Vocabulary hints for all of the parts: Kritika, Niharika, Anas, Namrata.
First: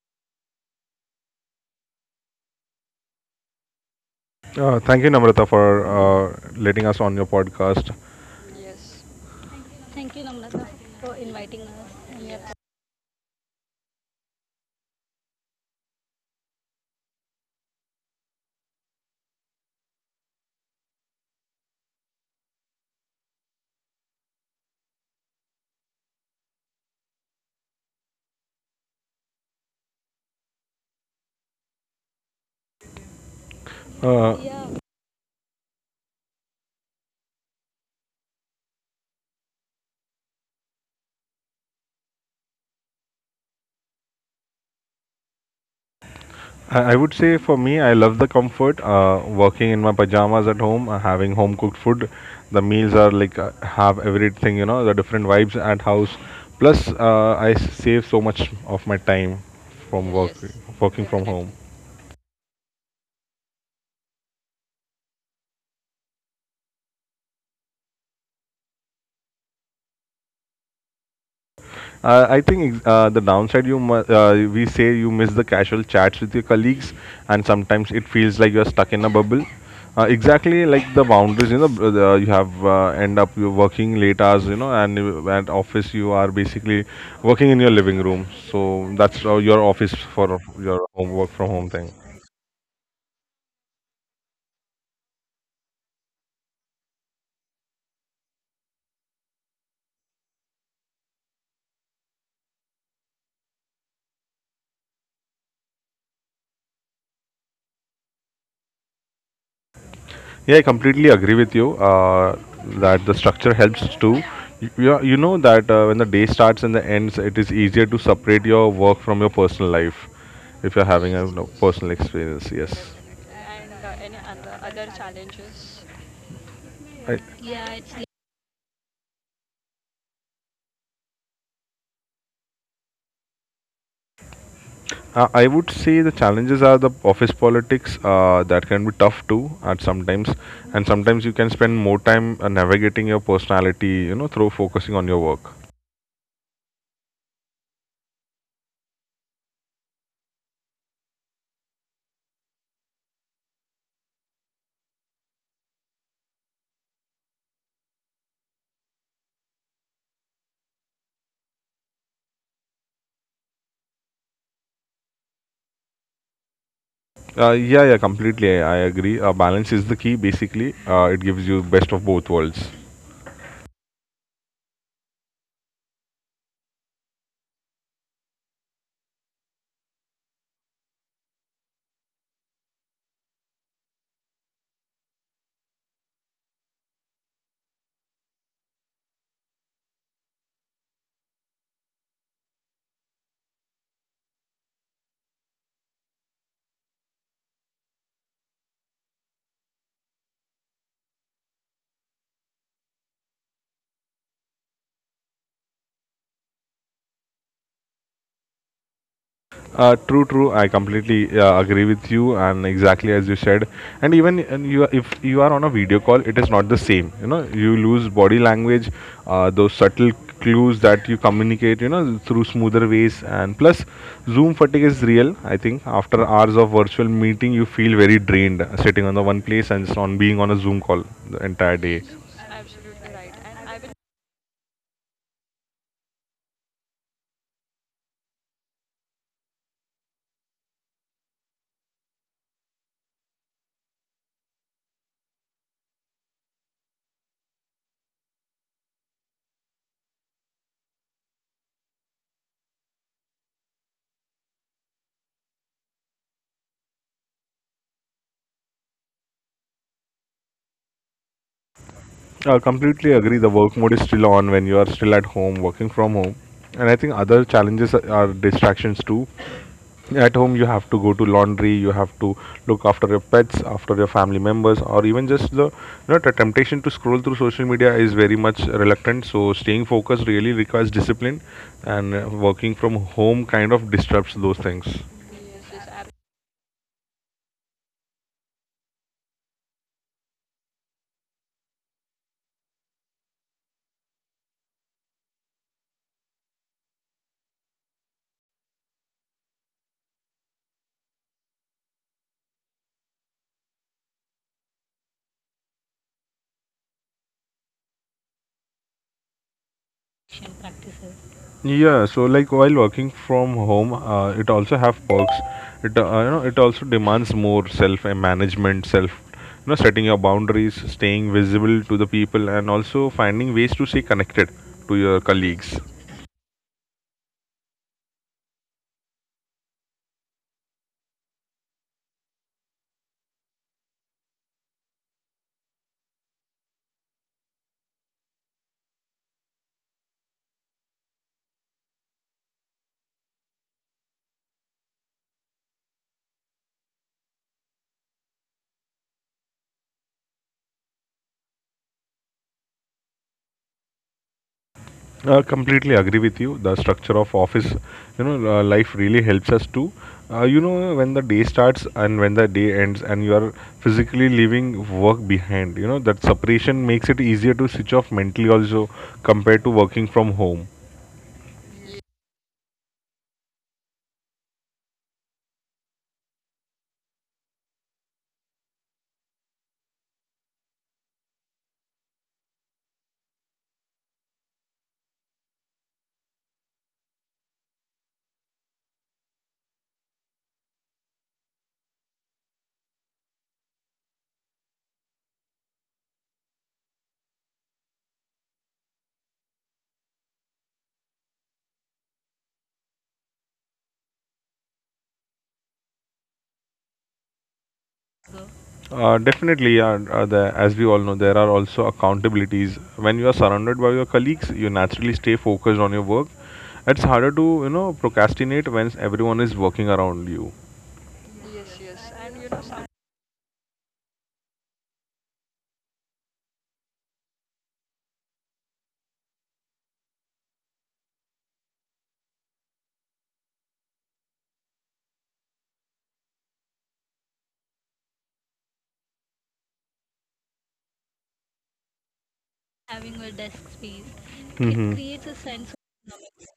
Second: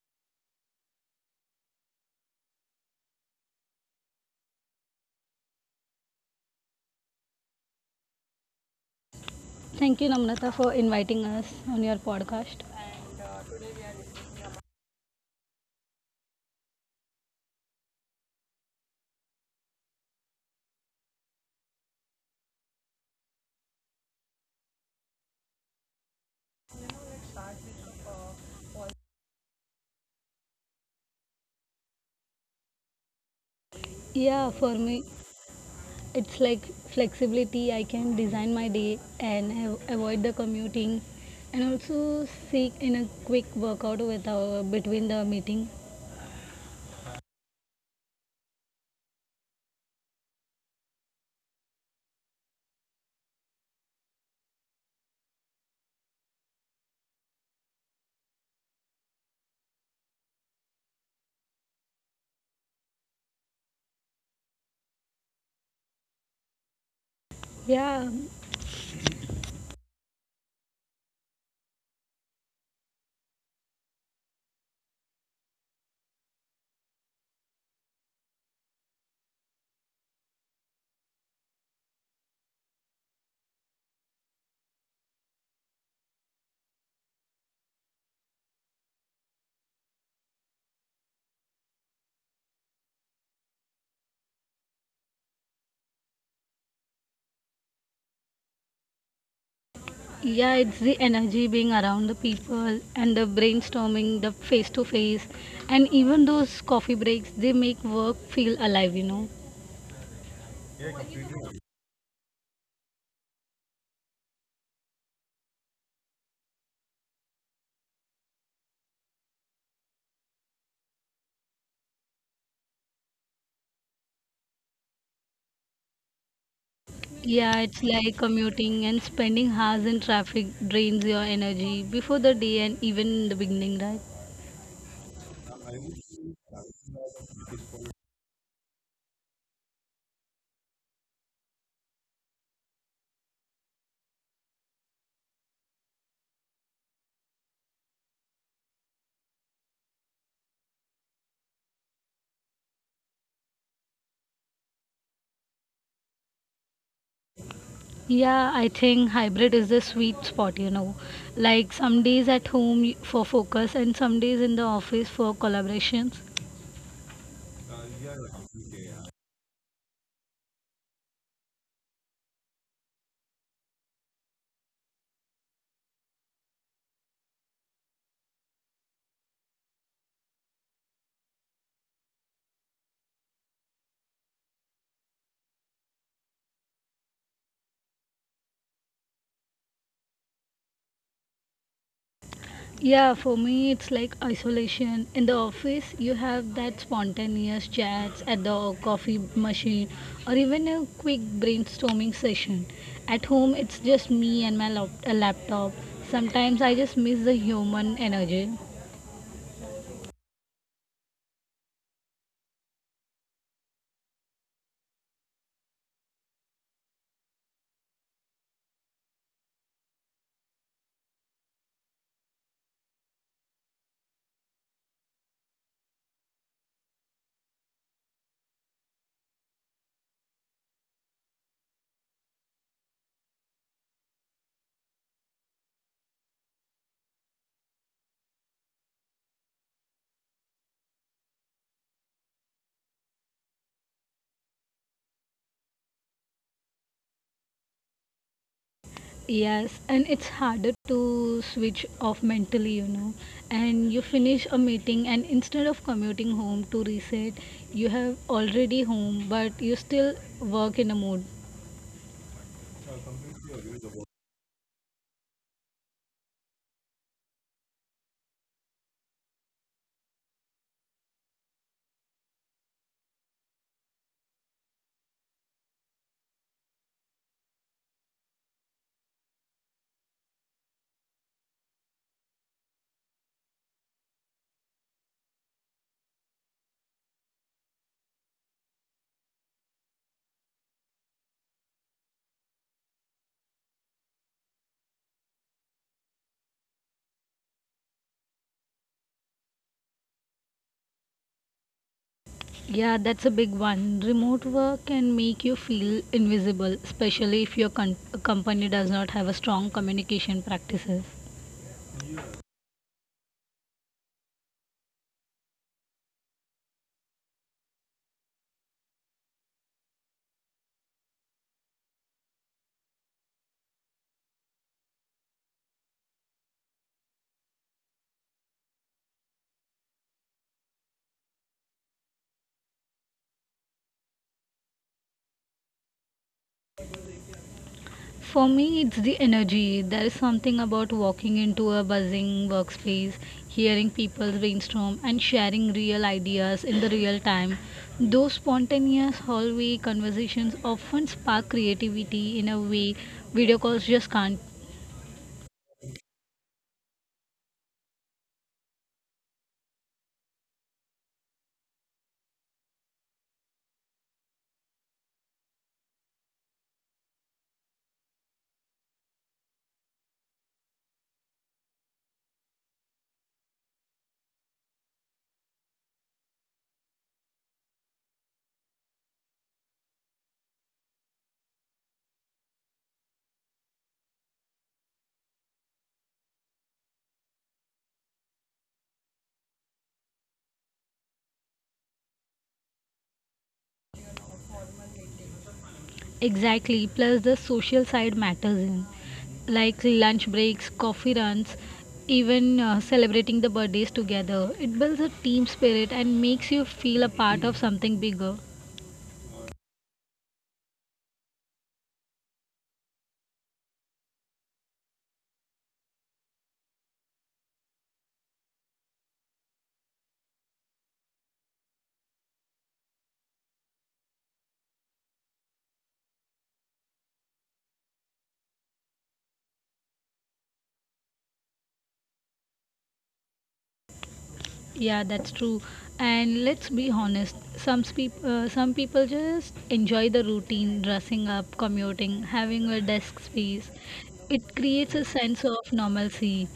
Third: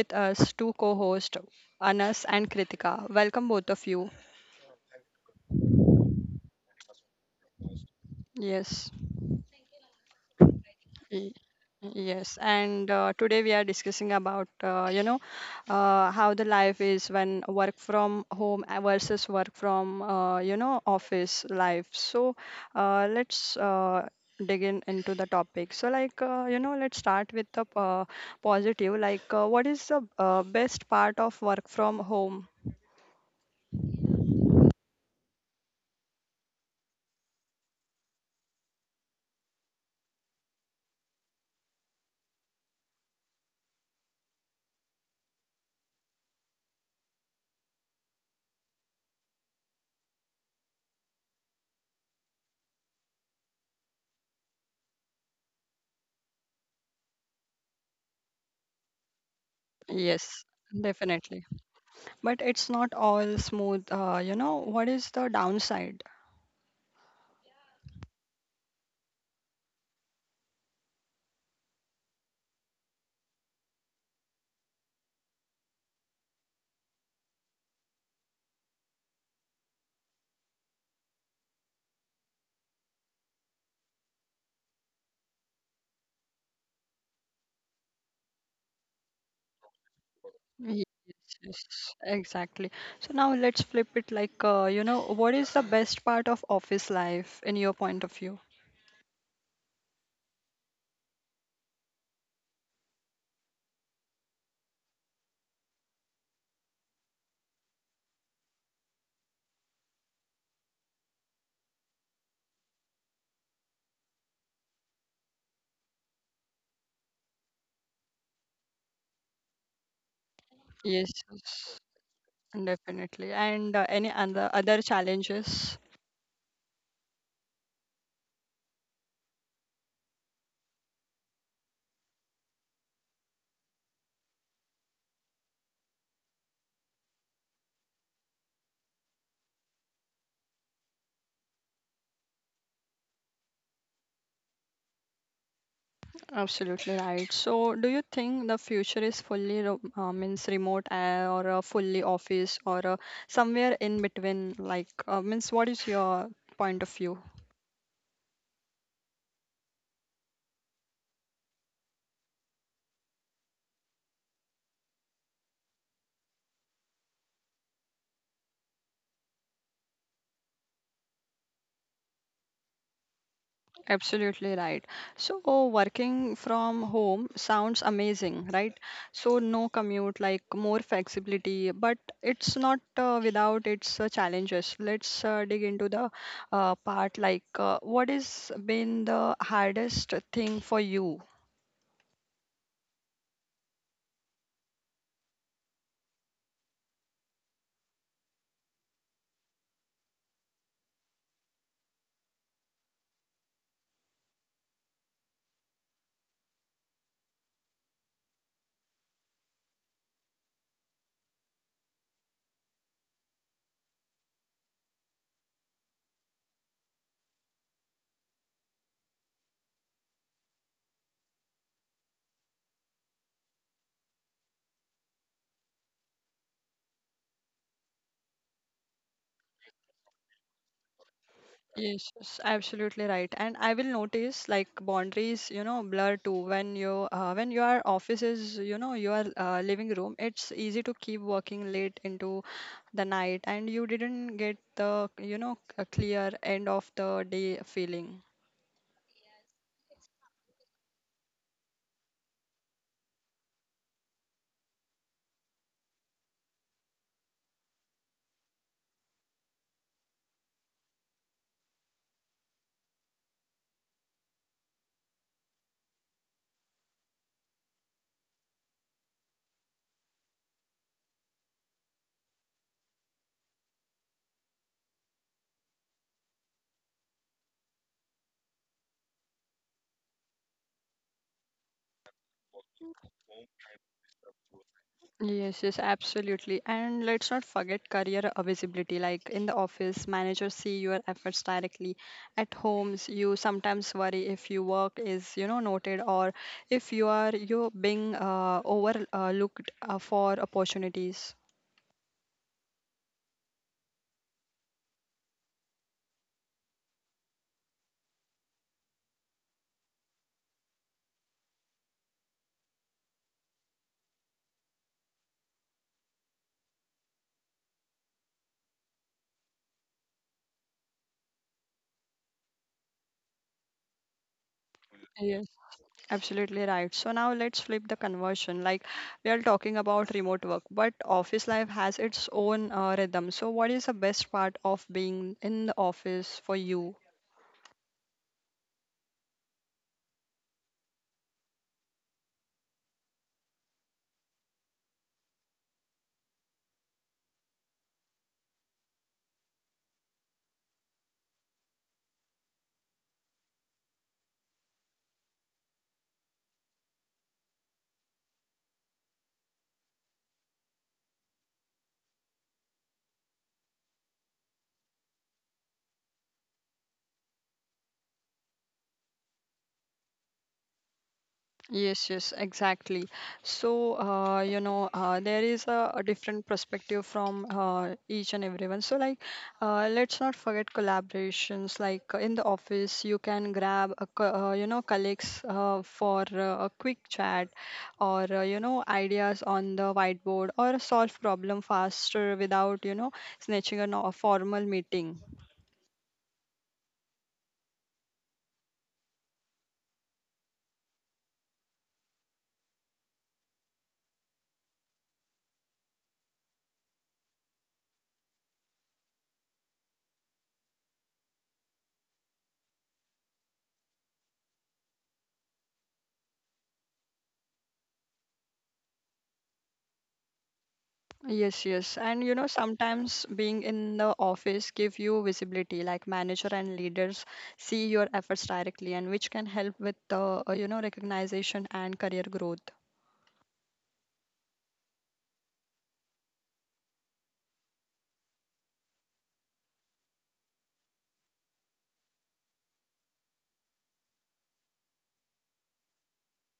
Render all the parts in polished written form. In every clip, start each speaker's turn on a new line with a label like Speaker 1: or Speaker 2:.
Speaker 1: with us two co-hosts Anas and Kritika. Welcome both of you.
Speaker 2: Thank you, Namrata, for letting us on your podcast.
Speaker 1: Yes.
Speaker 3: Thank you, Namrata, for inviting us on your
Speaker 1: Yes,
Speaker 3: podcast.
Speaker 1: and today we are discussing about how the life is when work from home versus work from office life. So let's dig in into the topic. So like let's start with the positive. Like what is the best part of work from home?
Speaker 3: Yeah,
Speaker 2: Uh,
Speaker 3: for me, it's like flexibility. I can design my day and avoid the commuting, and also seek in a quick workout without between the meeting.
Speaker 2: I would say for me, I love the comfort. Working in my pajamas at home, having home cooked food, the meals are like have everything, you know, the different vibes at house. Plus, I save so much of my time from work,
Speaker 1: Yes,
Speaker 2: Working from
Speaker 1: definitely.
Speaker 2: definitely home.
Speaker 1: But it's not all smooth. You know what is the downside?
Speaker 3: Yeah,
Speaker 2: I think the downside we say you miss the casual chats with your colleagues, and sometimes it feels like you're stuck in a bubble. Exactly like the boundaries, you know, you have end up you're working late hours, you know, and at office you are basically working in your living room. So that's your office for your
Speaker 1: Yes,
Speaker 2: home work from home thing.
Speaker 1: yes, exactly. So now let's flip it like, what is the best part of office life in your point of view?
Speaker 3: yeah, it's the energy being around the people and the brainstorming, the face to face, and even those coffee breaks. They make work feel alive.
Speaker 2: Yeah, I completely agree with you that the structure helps too. You know that when the day starts and the ends, it is easier to separate your work from your personal life if you're
Speaker 1: Yes,
Speaker 2: having a, you know,
Speaker 1: yes,
Speaker 2: personal experience. Yes.
Speaker 1: definitely. And any other challenges?
Speaker 2: I,
Speaker 3: Yeah, it's like commuting and spending hours in traffic drains your energy before the day and even in the beginning, right?
Speaker 2: I would say the challenges are the office politics that can be tough too at sometimes, and sometimes you can spend more time navigating your personality, you know, through focusing on your work.
Speaker 1: Absolutely right. So do you think the future is fully ro means remote or fully office or somewhere in between? Like, means what is your point of view?
Speaker 3: Yeah, I think hybrid is the sweet spot. Like some days at home for focus and some days in the office for collaborations.
Speaker 2: Yeah, yeah, completely. I agree. Balance is the key. Basically, it gives you best of both worlds.
Speaker 1: Absolutely right. So, working from home sounds amazing, right? So, no commute, like more flexibility, but it's not without its challenges. Let's dig into the part like what has been the hardest thing for you?
Speaker 3: Yeah, for me, it's like isolation. In the office, you have that spontaneous chats at the coffee machine or even a quick brainstorming session. At home, it's just me and my a laptop. Sometimes I just miss the human energy.
Speaker 2: True, true. I completely agree with you, and exactly as you said. And even and you, if you are on a video call, it is not the same. You know, you lose body language, those subtle clues that you communicate. You know, through smoother ways, and plus, Zoom fatigue is real. I think after hours of virtual meeting, you feel very drained, sitting on the one place and just on being on a Zoom call the entire day.
Speaker 1: Yes, yes, absolutely right. And I will notice like boundaries, you know, blur too. When you when your office is, you know, your living room, it's easy to keep working late into the night, and you didn't get the, you know, a clear end of the day feeling.
Speaker 3: Yes, and it's harder to switch off mentally. And you finish a meeting, and instead of commuting home to reset, you have already home, but you still work in a mood.
Speaker 2: I completely agree. The work mode is still on when you are still at home, working from home. And I think other challenges are distractions too. At home you have to go to laundry, you have to look after your pets after your family members, or even just the, you know, the temptation to scroll through social media is very much reluctant. So staying focused really requires discipline, and working from home kind of disrupts those things.
Speaker 1: Yes, yes, absolutely. And let's not forget career visibility. Like in the office, managers see your efforts directly. At homes, you sometimes worry if your work is, you know, noted or if you are you being overlooked for opportunities.
Speaker 3: Yeah, that's a big one. Remote work can make you feel invisible, especially if your company does not have a strong communication practices.
Speaker 2: Yeah, so like while working from home, it also have perks. It, you know, it also demands more self management, self, you know, setting your boundaries, staying visible to the people, and also finding ways to stay connected to your
Speaker 1: Yes,
Speaker 2: colleagues.
Speaker 1: absolutely right. So now let's flip the conversion. Like we are talking about remote work, but office life has its own rhythm. So what is the best part of being in the office for you?
Speaker 3: For me, it's the energy. There is something about walking into a buzzing workspace, hearing people brainstorm, and sharing real ideas in the real time. Those spontaneous hallway conversations often spark creativity in a way video calls just can't.
Speaker 2: Completely agree with you. The structure of office, you know, life really helps us to, you know, when the day starts and when the day ends, and you are physically leaving work behind. You know that separation makes it easier to switch off mentally also compared to working from home.
Speaker 1: Yes, yes, exactly. So, there is a different perspective from each and everyone. So, like, let's not forget collaborations. Like in the office, you can grab, a, co- you know, colleagues for a quick chat, or ideas on the whiteboard, or solve problem faster without, you know, snatching a no- a formal meeting.
Speaker 3: Exactly. Plus, the social side matters in like lunch breaks, coffee runs, even celebrating the birthdays together. It builds a team spirit and makes you feel a part of something bigger.
Speaker 2: Definitely, yeah. The, as we all know, there are also accountabilities. When you are surrounded by your colleagues, you naturally stay focused on your work. It's harder to, you know, procrastinate when everyone is working around you.
Speaker 1: Yes, yes. And you know, sometimes being in the office give you visibility, like manager and leaders see your efforts directly and which can help with the, recognition and career growth.
Speaker 3: Yeah, that's true. And let's be honest, some people just enjoy the routine, dressing up, commuting, having a desk space. It creates a sense of normalcy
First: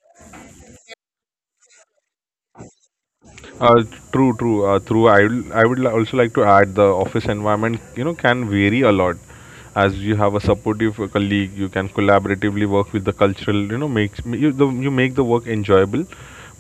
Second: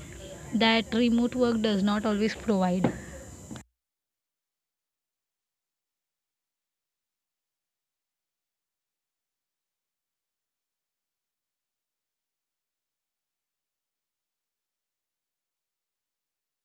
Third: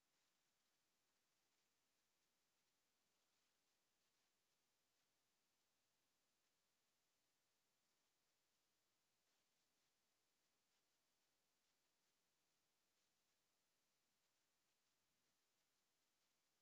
Speaker 3: that remote work does not always provide.
Speaker 2: Uh, True, true. True. I would also like to add the office environment. You know, can vary a lot. As you have a supportive colleague, you can collaboratively work with the cultural. You know, makes you the, you make the work enjoyable.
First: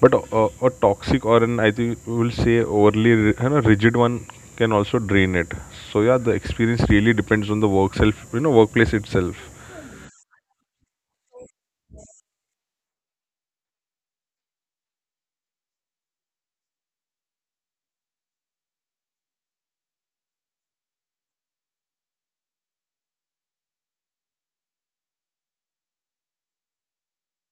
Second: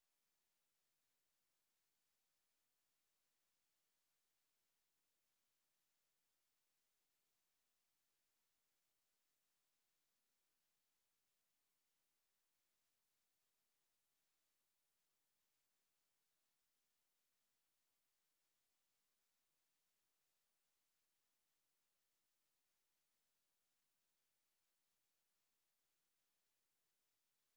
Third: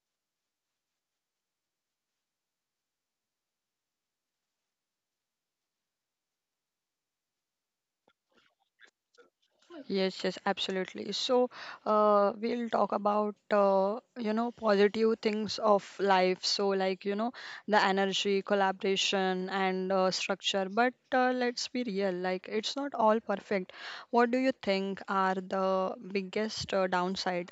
Speaker 2: But a toxic or an I think we will say overly you know, rigid one can also drain it. So yeah, the experience really depends on the work self. You know, workplace itself.
Speaker 1: Yes, yes, absolutely. So, we'll talk about, positive things of life. So, like, you know, the energy, collaboration, and structure. But let's be real, like, it's not all perfect. What do you think are the biggest downsides?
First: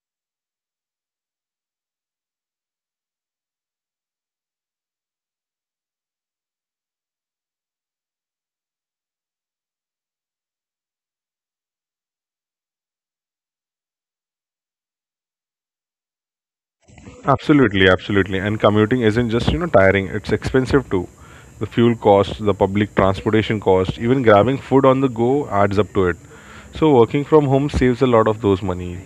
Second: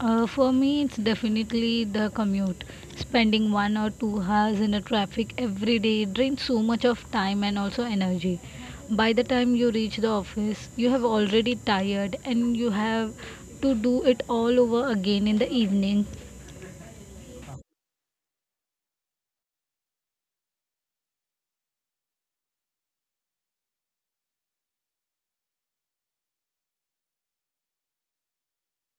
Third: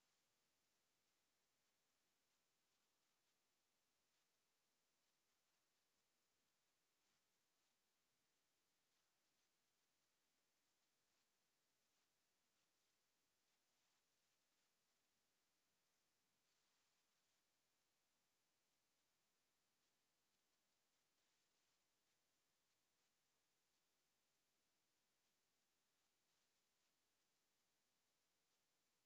Speaker 3: For me, it's definitely the commute. Spending one or two hours in a traffic every day drains so much of time and also energy. By the time you reach the office, you have already tired and you have to do it all over again in the evening.
Speaker 2: Absolutely, absolutely. And commuting isn't just, you know, tiring, it's expensive too. The fuel cost, the public transportation cost, even grabbing food on the go adds up to it. So working from home saves a lot of those money.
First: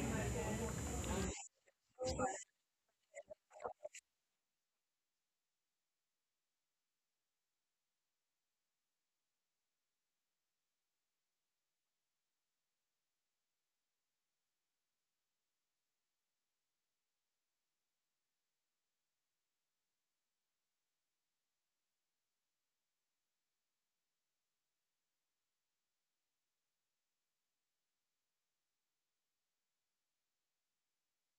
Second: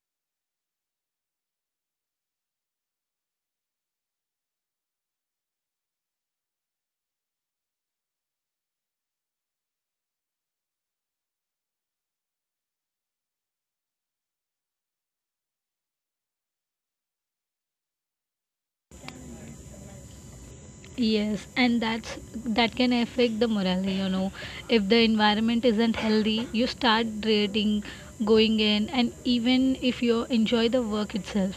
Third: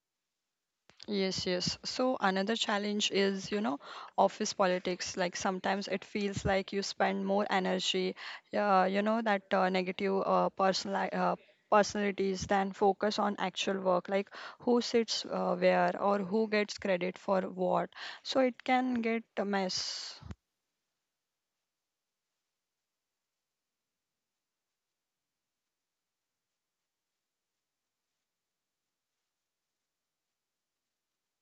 Speaker 1: Yes, yes. So another challenge is, you know, office politics. Like sometimes it feels like you spend more energy, you know, that negative personal personalities than focus on actual work, like who sits where or who gets credit for what. So it can get a mess.
Speaker 3: Yes, and that can affect the morale. If the environment isn't healthy, you start dreading going in and even if you enjoy the work itself.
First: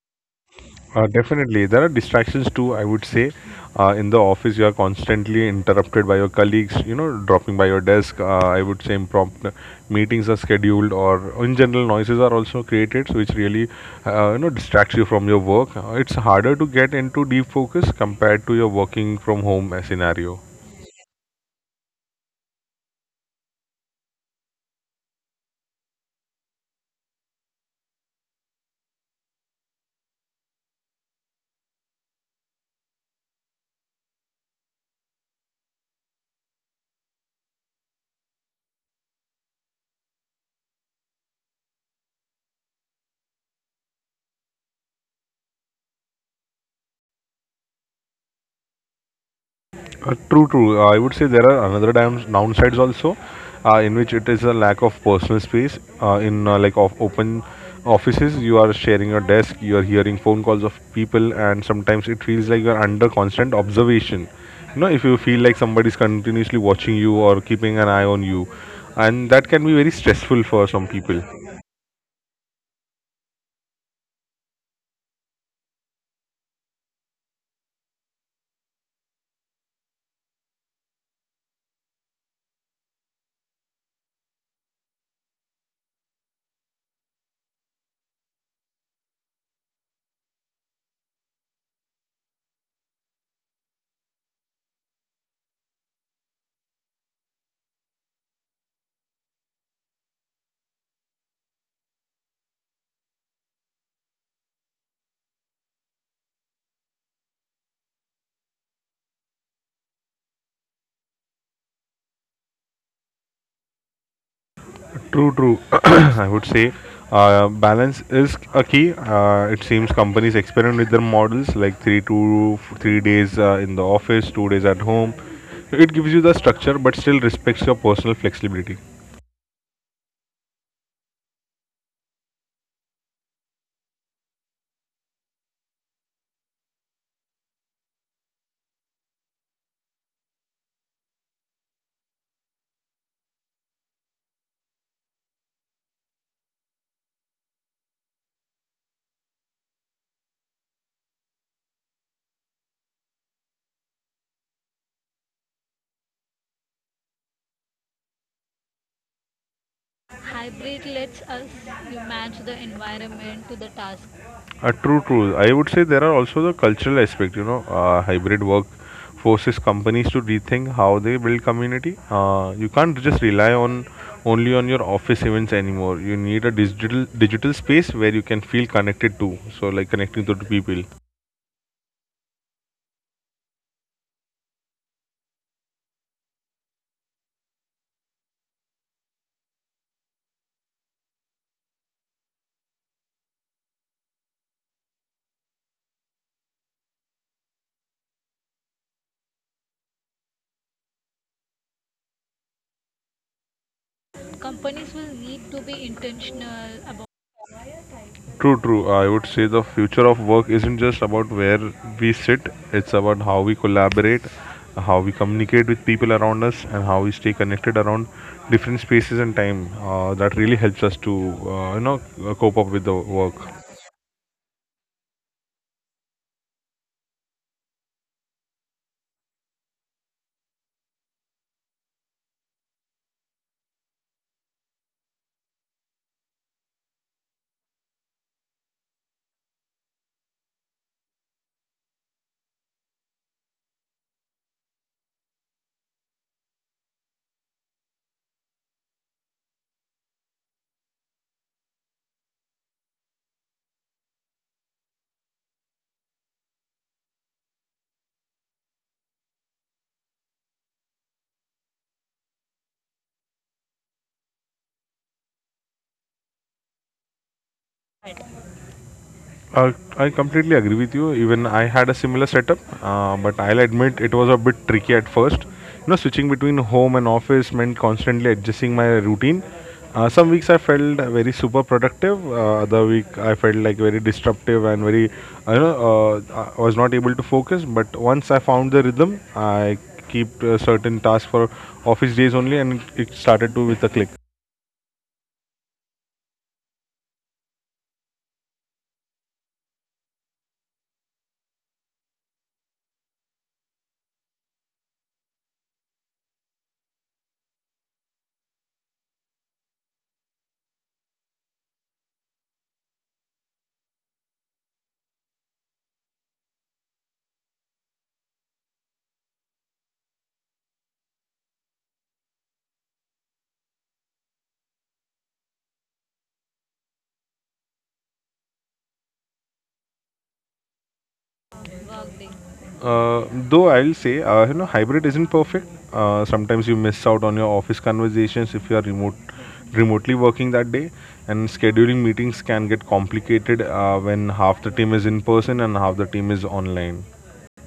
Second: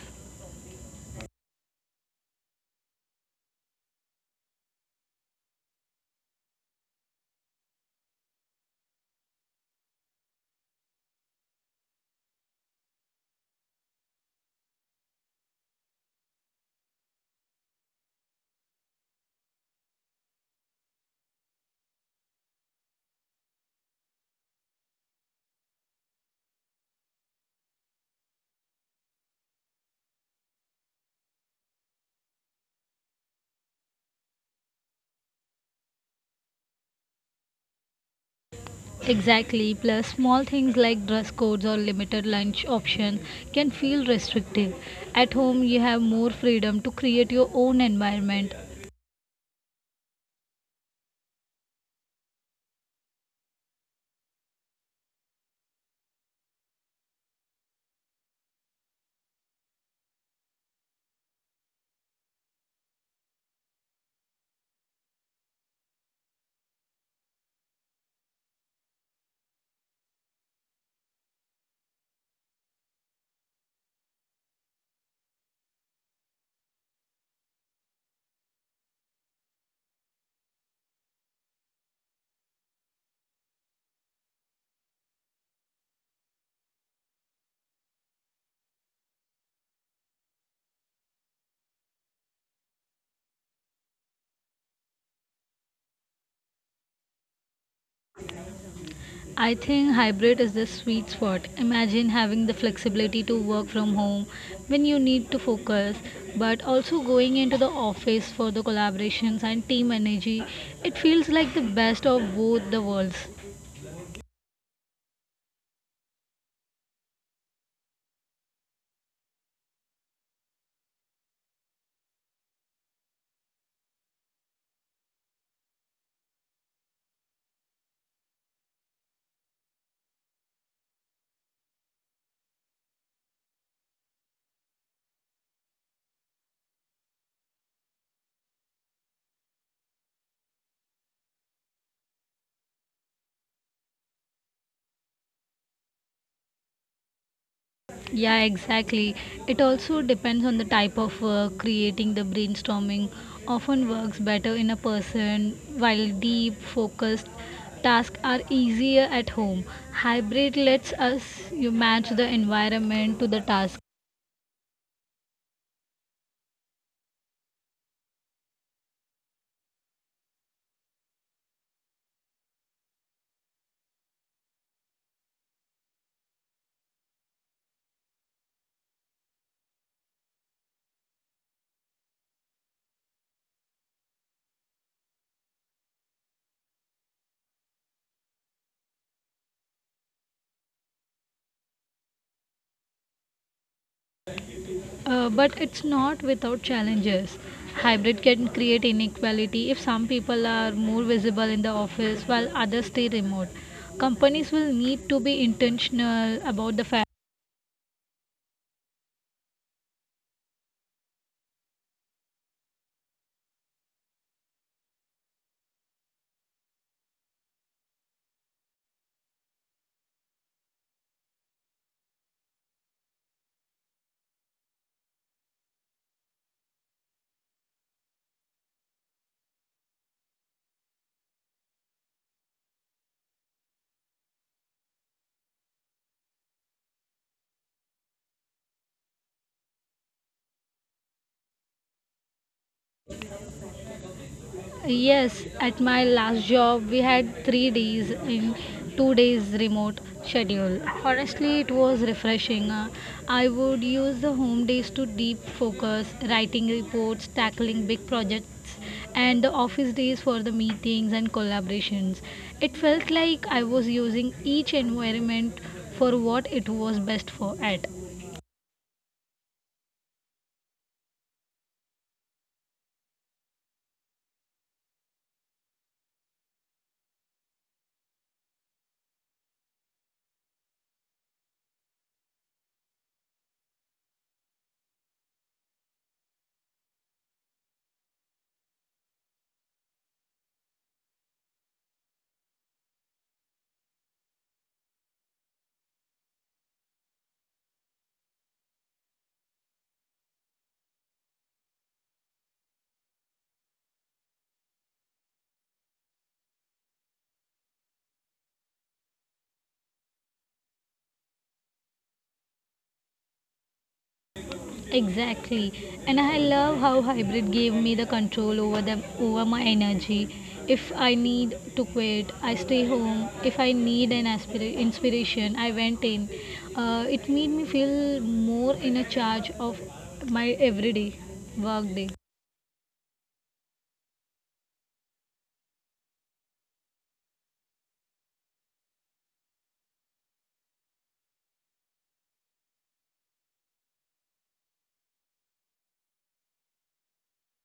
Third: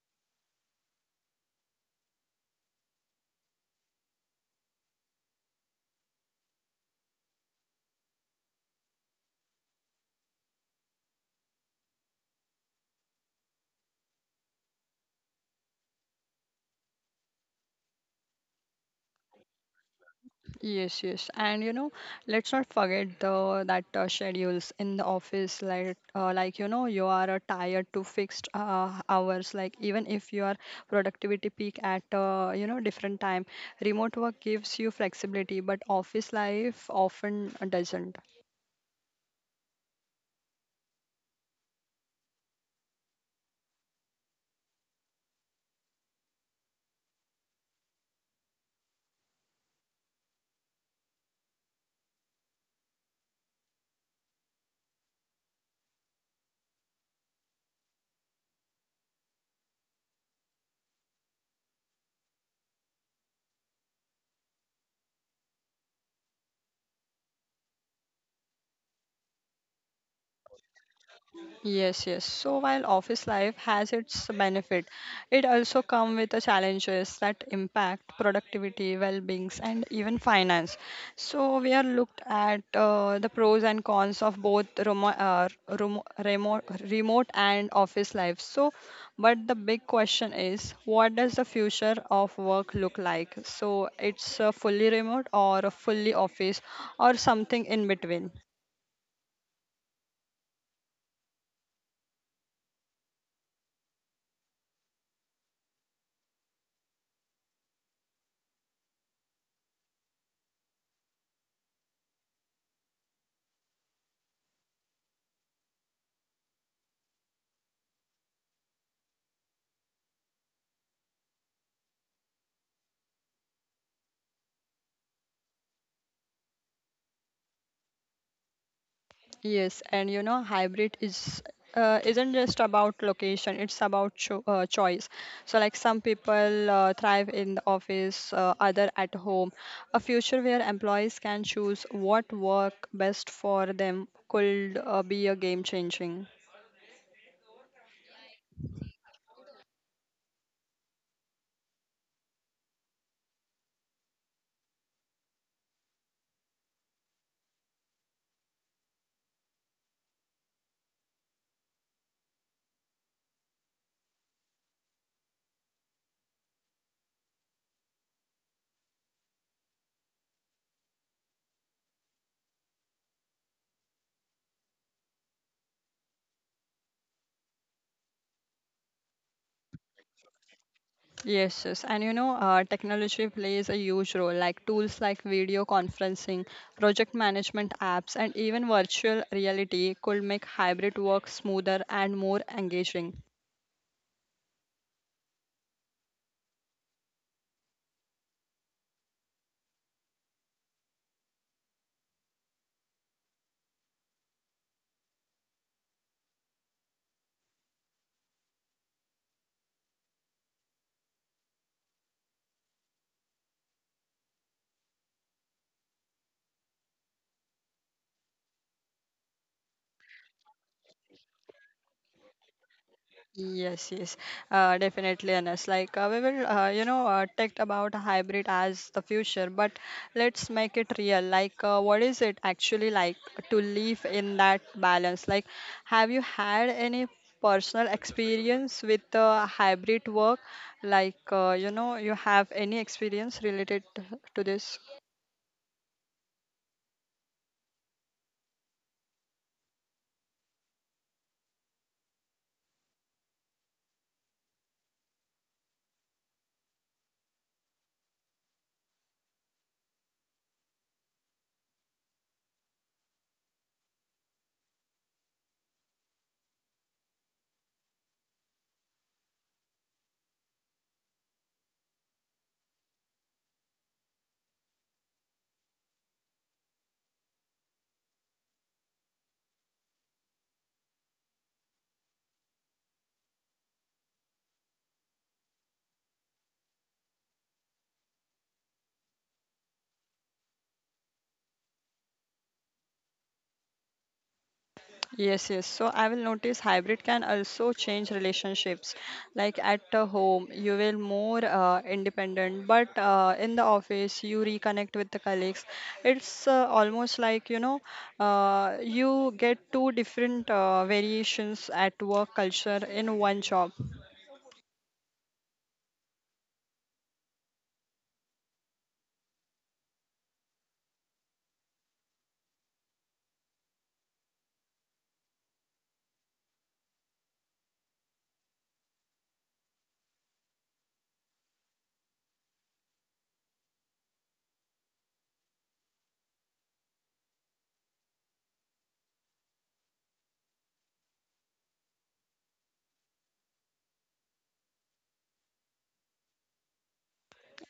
Speaker 2: Definitely, there are distractions too. I would say, in the office, you are constantly interrupted by your colleagues. You know, dropping by your desk. I would say impromptu meetings are scheduled, or in general, noises are also created, so which really, you know, distracts you from your work. It's harder to get into deep focus compared to your working from home scenario.
Speaker 1: Yes, yes, and you know, let's not forget the that schedules in the office, like you know, you are tired to fixed hours. Like even if your productivity peak at you know different time, remote work gives you flexibility, but office life often doesn't.
Speaker 3: Exactly, plus small things like dress codes or limited lunch options can feel restrictive. At home, you have more freedom to create your own environment.
Speaker 2: True, true. I would say there are another dams downsides also, in which it is a lack of personal space. In like of open offices, you are sharing your desk, you are hearing phone calls of people, and sometimes it feels like you are under constant observation. You know, if you feel like somebody is continuously watching you or keeping an eye on you, and that can be very stressful for some people.
Speaker 1: Yes, yes. So while office life has its benefit, it also come with the challenges that impact productivity, well beings, and even finance. So we are looked at the pros and cons of both remote, remote and office life. So, but the big question is, what does the future of work look like? So it's fully remote or a fully office or something in between.
Speaker 3: I think hybrid is the sweet spot. Imagine having the flexibility to work from home when you need to focus, but also going into the office for the collaborations and team energy. It feels like the best of both the worlds.
Speaker 2: True, true. I would say balance is a key. It seems companies experiment with their models like three to three days in the office, 2 days at home. It gives you the structure, but still respects your personal flexibility.
Speaker 1: Yes, and you know, hybrid is isn't just about location; it's about choice. So, like some people thrive in the office, other at home. A future where employees can choose what work best for them could be a game changing.
Speaker 3: Yeah, exactly. It also depends on the type of work. Creating the brainstorming often works better in a person, while deep, focused tasks are easier at home. Hybrid lets us you match the environment to the task,
Speaker 2: True, true. I would say there are also the cultural aspect. You know, hybrid work forces companies to rethink how they build community. You can't just rely on only on your office events anymore. You need a digital space where you can feel connected to. So, like connecting to the people.
Speaker 1: Yes, yes, and you know, technology plays a huge role. Like tools like video conferencing, project management apps, and even virtual reality could make hybrid work smoother and more engaging.
Speaker 3: but it's not without challenges. Hybrid can create inequality if some people are more visible in the office while others stay remote. Companies will need to be intentional about the fact.
Speaker 2: True, true. I would say the future of work isn't just about where we sit, it's about how we collaborate, how we communicate with people around us, and how we stay connected around different spaces and time. That really helps us to, you know, cope up with the work.
Speaker 1: Yes, yes, definitely, Anas. Like we talked about hybrid as the future, but let's make it real. Like, what is it actually like to live in that balance? Like, have you had any personal experience with hybrid work? Like, you have any experience related to this?
Speaker 3: Yes, at my last job, we had 3 days in 2 days remote schedule. Honestly, it was refreshing. I would use the home days to deep focus, writing reports, tackling big projects, and the office days for the meetings and collaborations. It felt like I was using each environment for what it was best for at.
Speaker 2: I completely agree with you. Even I had a similar setup, but I'll admit it was a bit tricky at first. You know, switching between home and office meant constantly adjusting my routine. Some weeks I felt very super productive. Other week I felt like very disruptive and very, you know, I was not able to focus. But once I found the rhythm, I keep certain tasks for office days only, and it started to with a click.
Speaker 1: Yes, yes. So I will notice hybrid can also change relationships. Like at the home, you will more independent, but in the office, you reconnect with the colleagues. It's almost like you get two different variations at work culture in one job.
Speaker 3: Exactly. And I love how hybrid gave me the control over the over my energy. If I need to quit, I stay home. If I need inspiration, I went in. It made me feel more in a charge of my everyday work day.
Speaker 2: Though I'll say, you know, hybrid isn't perfect. Sometimes you miss out on your office conversations if you are remotely working that day, and scheduling meetings can get complicated when half the team is in person and half the team is online.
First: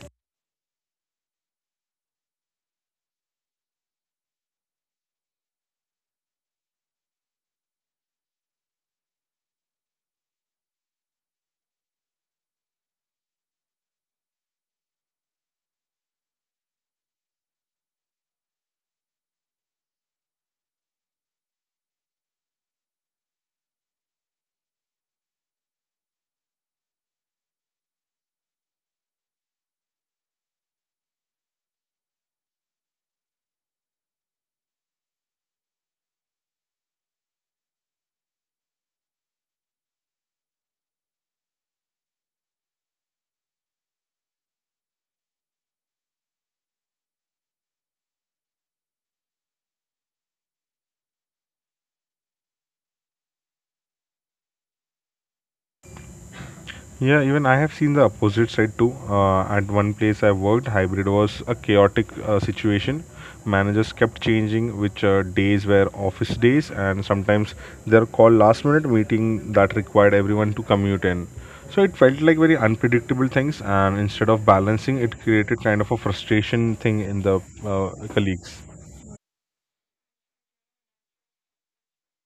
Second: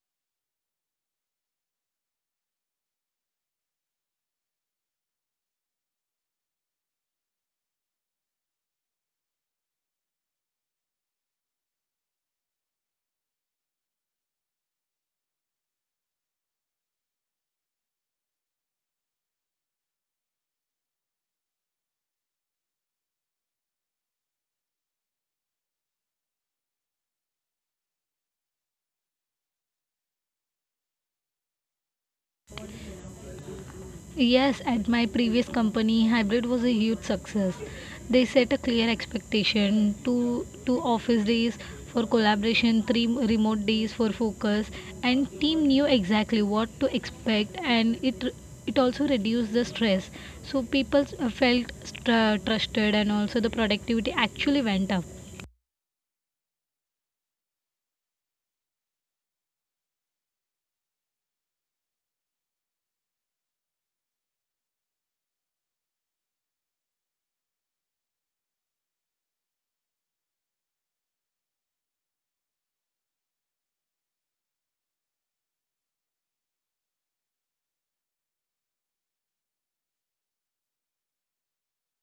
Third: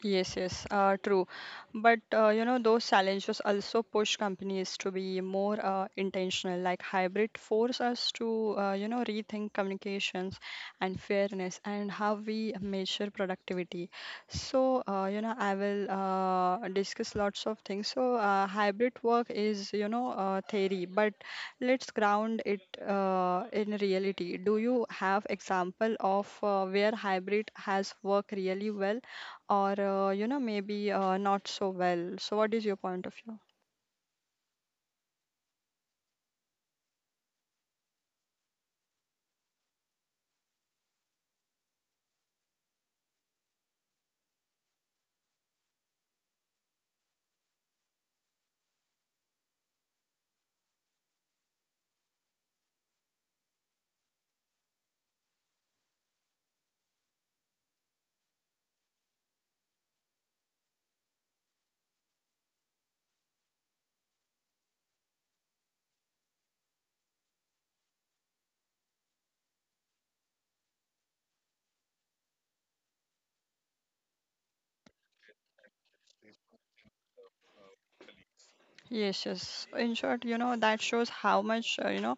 Speaker 1: Yes, yes, true. But you know, those challenges also push companies to be more intentional. Like hybrid force us to you know rethink communications and fairness and how we measure productivity. So you know, I will discuss lots of things. So hybrid work is you know theory, but let's ground it in reality. Do you have example of where hybrid has worked really well? Or you know maybe not so well, so what is your point of view?
Speaker 3: Yes, at my previous company, hybrid was a huge success. They set a clear expectation: two office days for collaboration, three remote days for focus, and team knew exactly what to expect, and it also reduced the stress. So people felt str trusted, and also the productivity actually went up.
Speaker 2: Yeah, even I have seen the opposite side too. At one place I worked, hybrid was a chaotic situation. Managers kept changing which days were office days, and sometimes they're called last minute meeting that required everyone to commute in. So it felt like very unpredictable things, and instead of balancing, it created kind of a frustration thing in the colleagues.
Speaker 1: Yes, yes, in short, you know that shows how much uh, you know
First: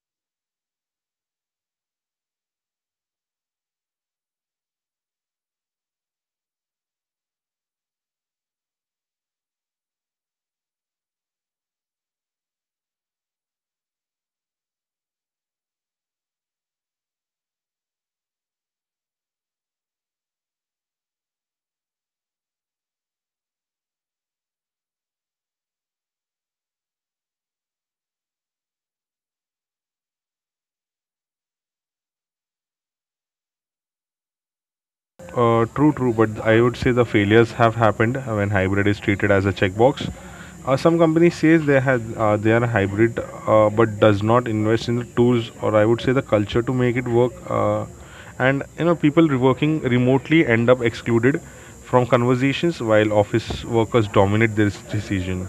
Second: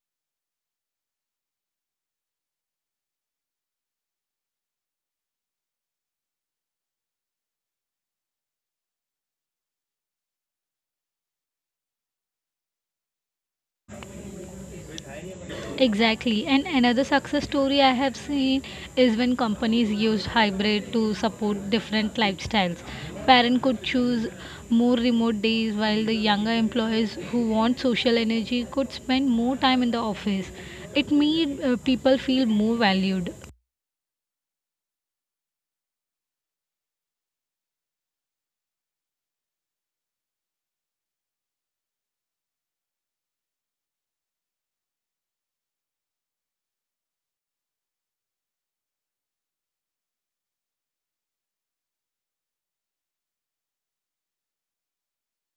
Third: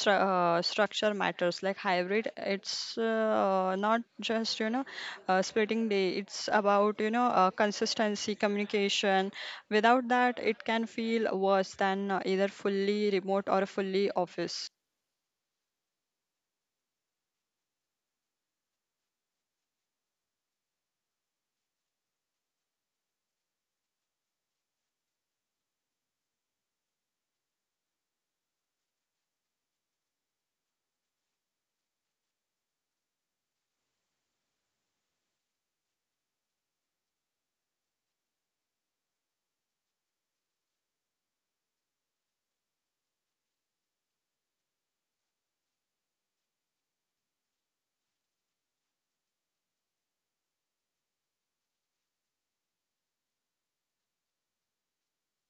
Speaker 1: stru- uh, structure matters. Like hybrid, it's not just you know splitting day, it's about you know consistency communication. Without that it can feel worse than either fully remote or fully office.
Speaker 3: Exactly. And another success story I have seen is when companies used hybrid to support different lifestyles. Parent could choose more remote days while the younger employees who want social energy could spend more time in the office. It made people feel more valued.
Speaker 2: True, true, but I would say the failures have happened when hybrid is treated as a checkbox. Some companies says they are hybrid, but does not invest in the tools or I would say the culture to make it work. And you know, people working remotely end up excluded from conversations while office workers dominate this decision.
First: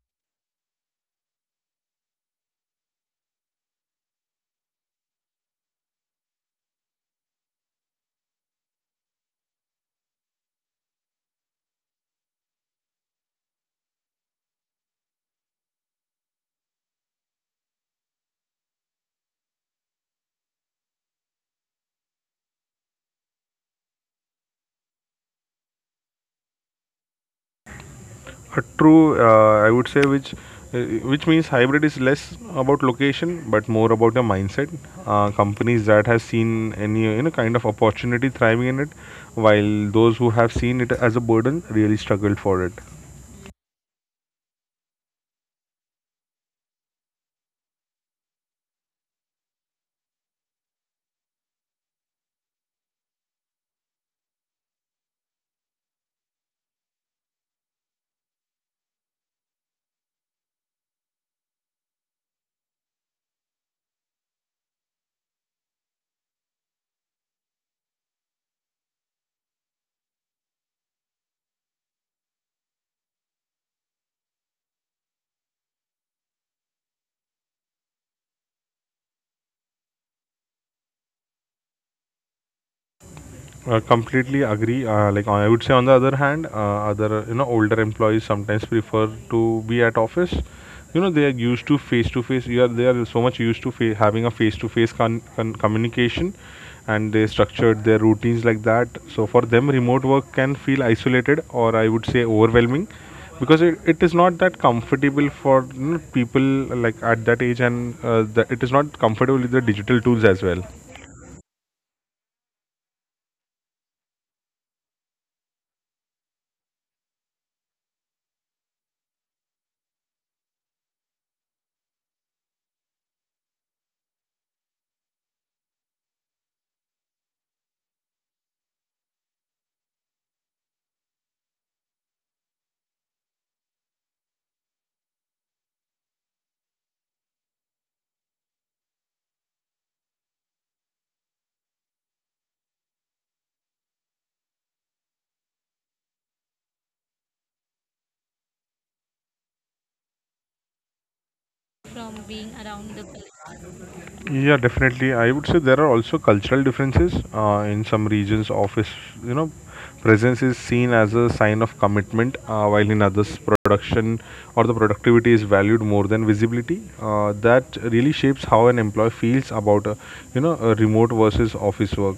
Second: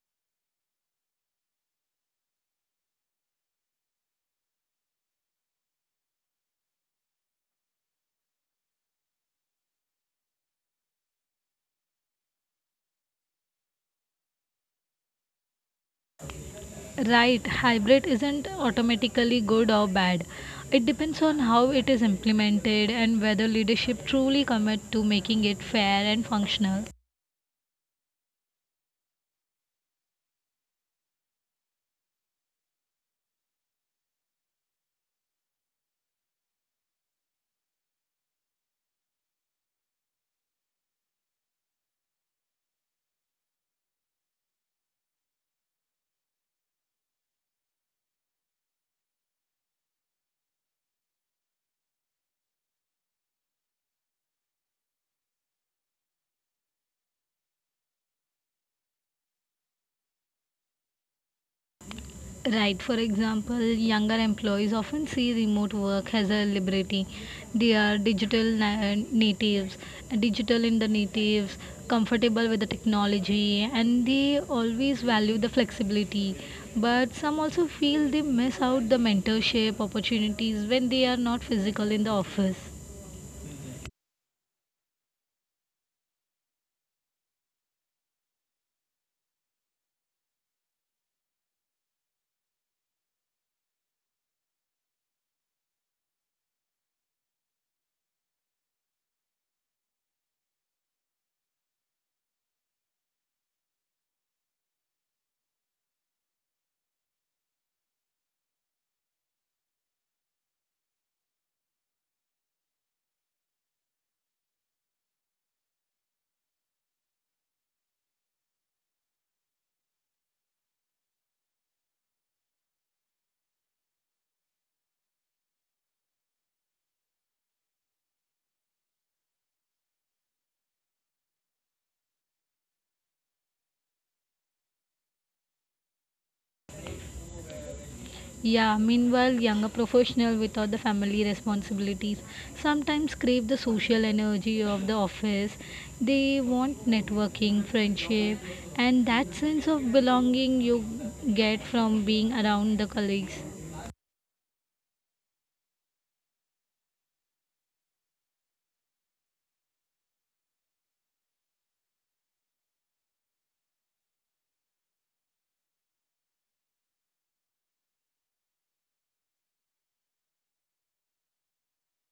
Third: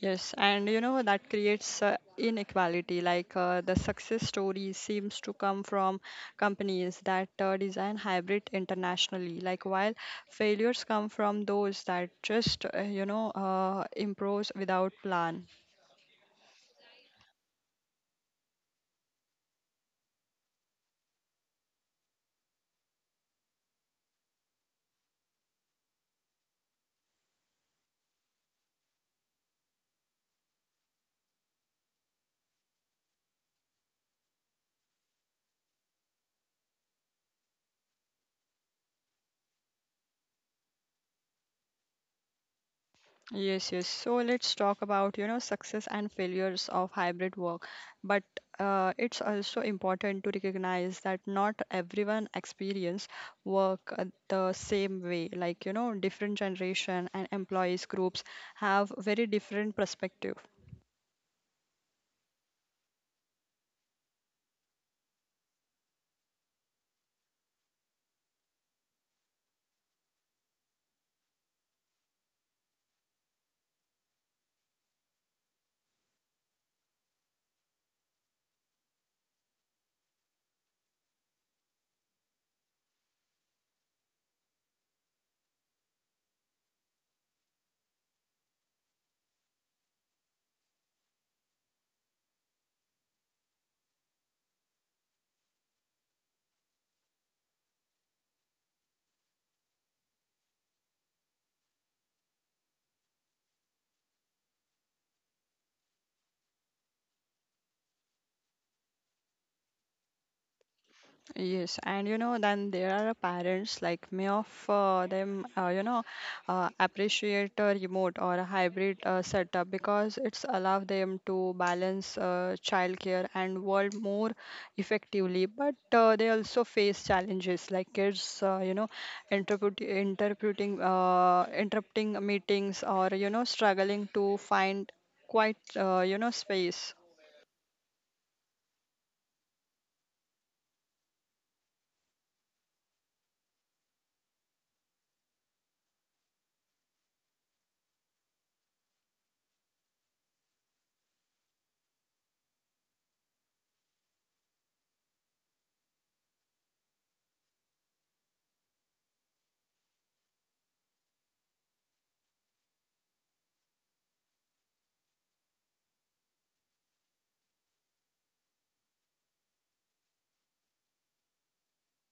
Speaker 1: Yes, and you know that creates inequality. Like the success story seems to come from companies that design hybrid internationally, like while failures come from those that just improve without plan.
Speaker 3: Right, hybrid isn't automatically good or bad. It depends on how it is implemented and whether leadership truly commit to making it fair and functional.
Speaker 2: True, I would say uh, which means hybrid is less about location but more about the mindset. Companies that have seen any, you know, kind of opportunity thriving in it, while those who have seen it as a burden really struggled for it.
Speaker 1: Yes, yes. So let's talk about, you know, success and failures of hybrid work. But it's also important to recognize that not everyone experience work the same way. Like, you know, different generation and employees groups have very different perspective.
Speaker 3: Right, for example, younger employees often see remote work as a liberty. They are digital na- natives, digital in the natives, comfortable with the technology, and they always value the flexibility. But some also feel they miss out the mentorship opportunities when they are not physical in the office.
Speaker 2: Completely agree. Like I would say, on the other hand, other, you know, older employees sometimes prefer to be at office. You know they are used to face to face. You are They are so much used to having a face to face communication, and they structured their routines like that. So for them, remote work can feel isolated or I would say overwhelming, because it is not that comfortable for, you know, people like at that age, and that it is not comfortable with the digital tools as well.
Speaker 1: Yes, and you know, then there are parents like me of them, appreciate a remote or a hybrid setup because it's allow them to balance childcare and world more effectively. But they also face challenges like kids, interrupting meetings or you know, struggling to find quite, space.
Speaker 3: Yeah, meanwhile, younger professional without the family responsibilities sometimes crave the social energy of the office. They want networking, friendship, and that sense of belonging you get from being around the colleagues.
Speaker 2: Yeah, definitely. I would say there are also cultural differences. In some regions, office, you know, presence is seen as a sign of commitment, while in others, production or the productivity is valued more than visibility. That really shapes how an employee feels about, you know, a remote versus office work.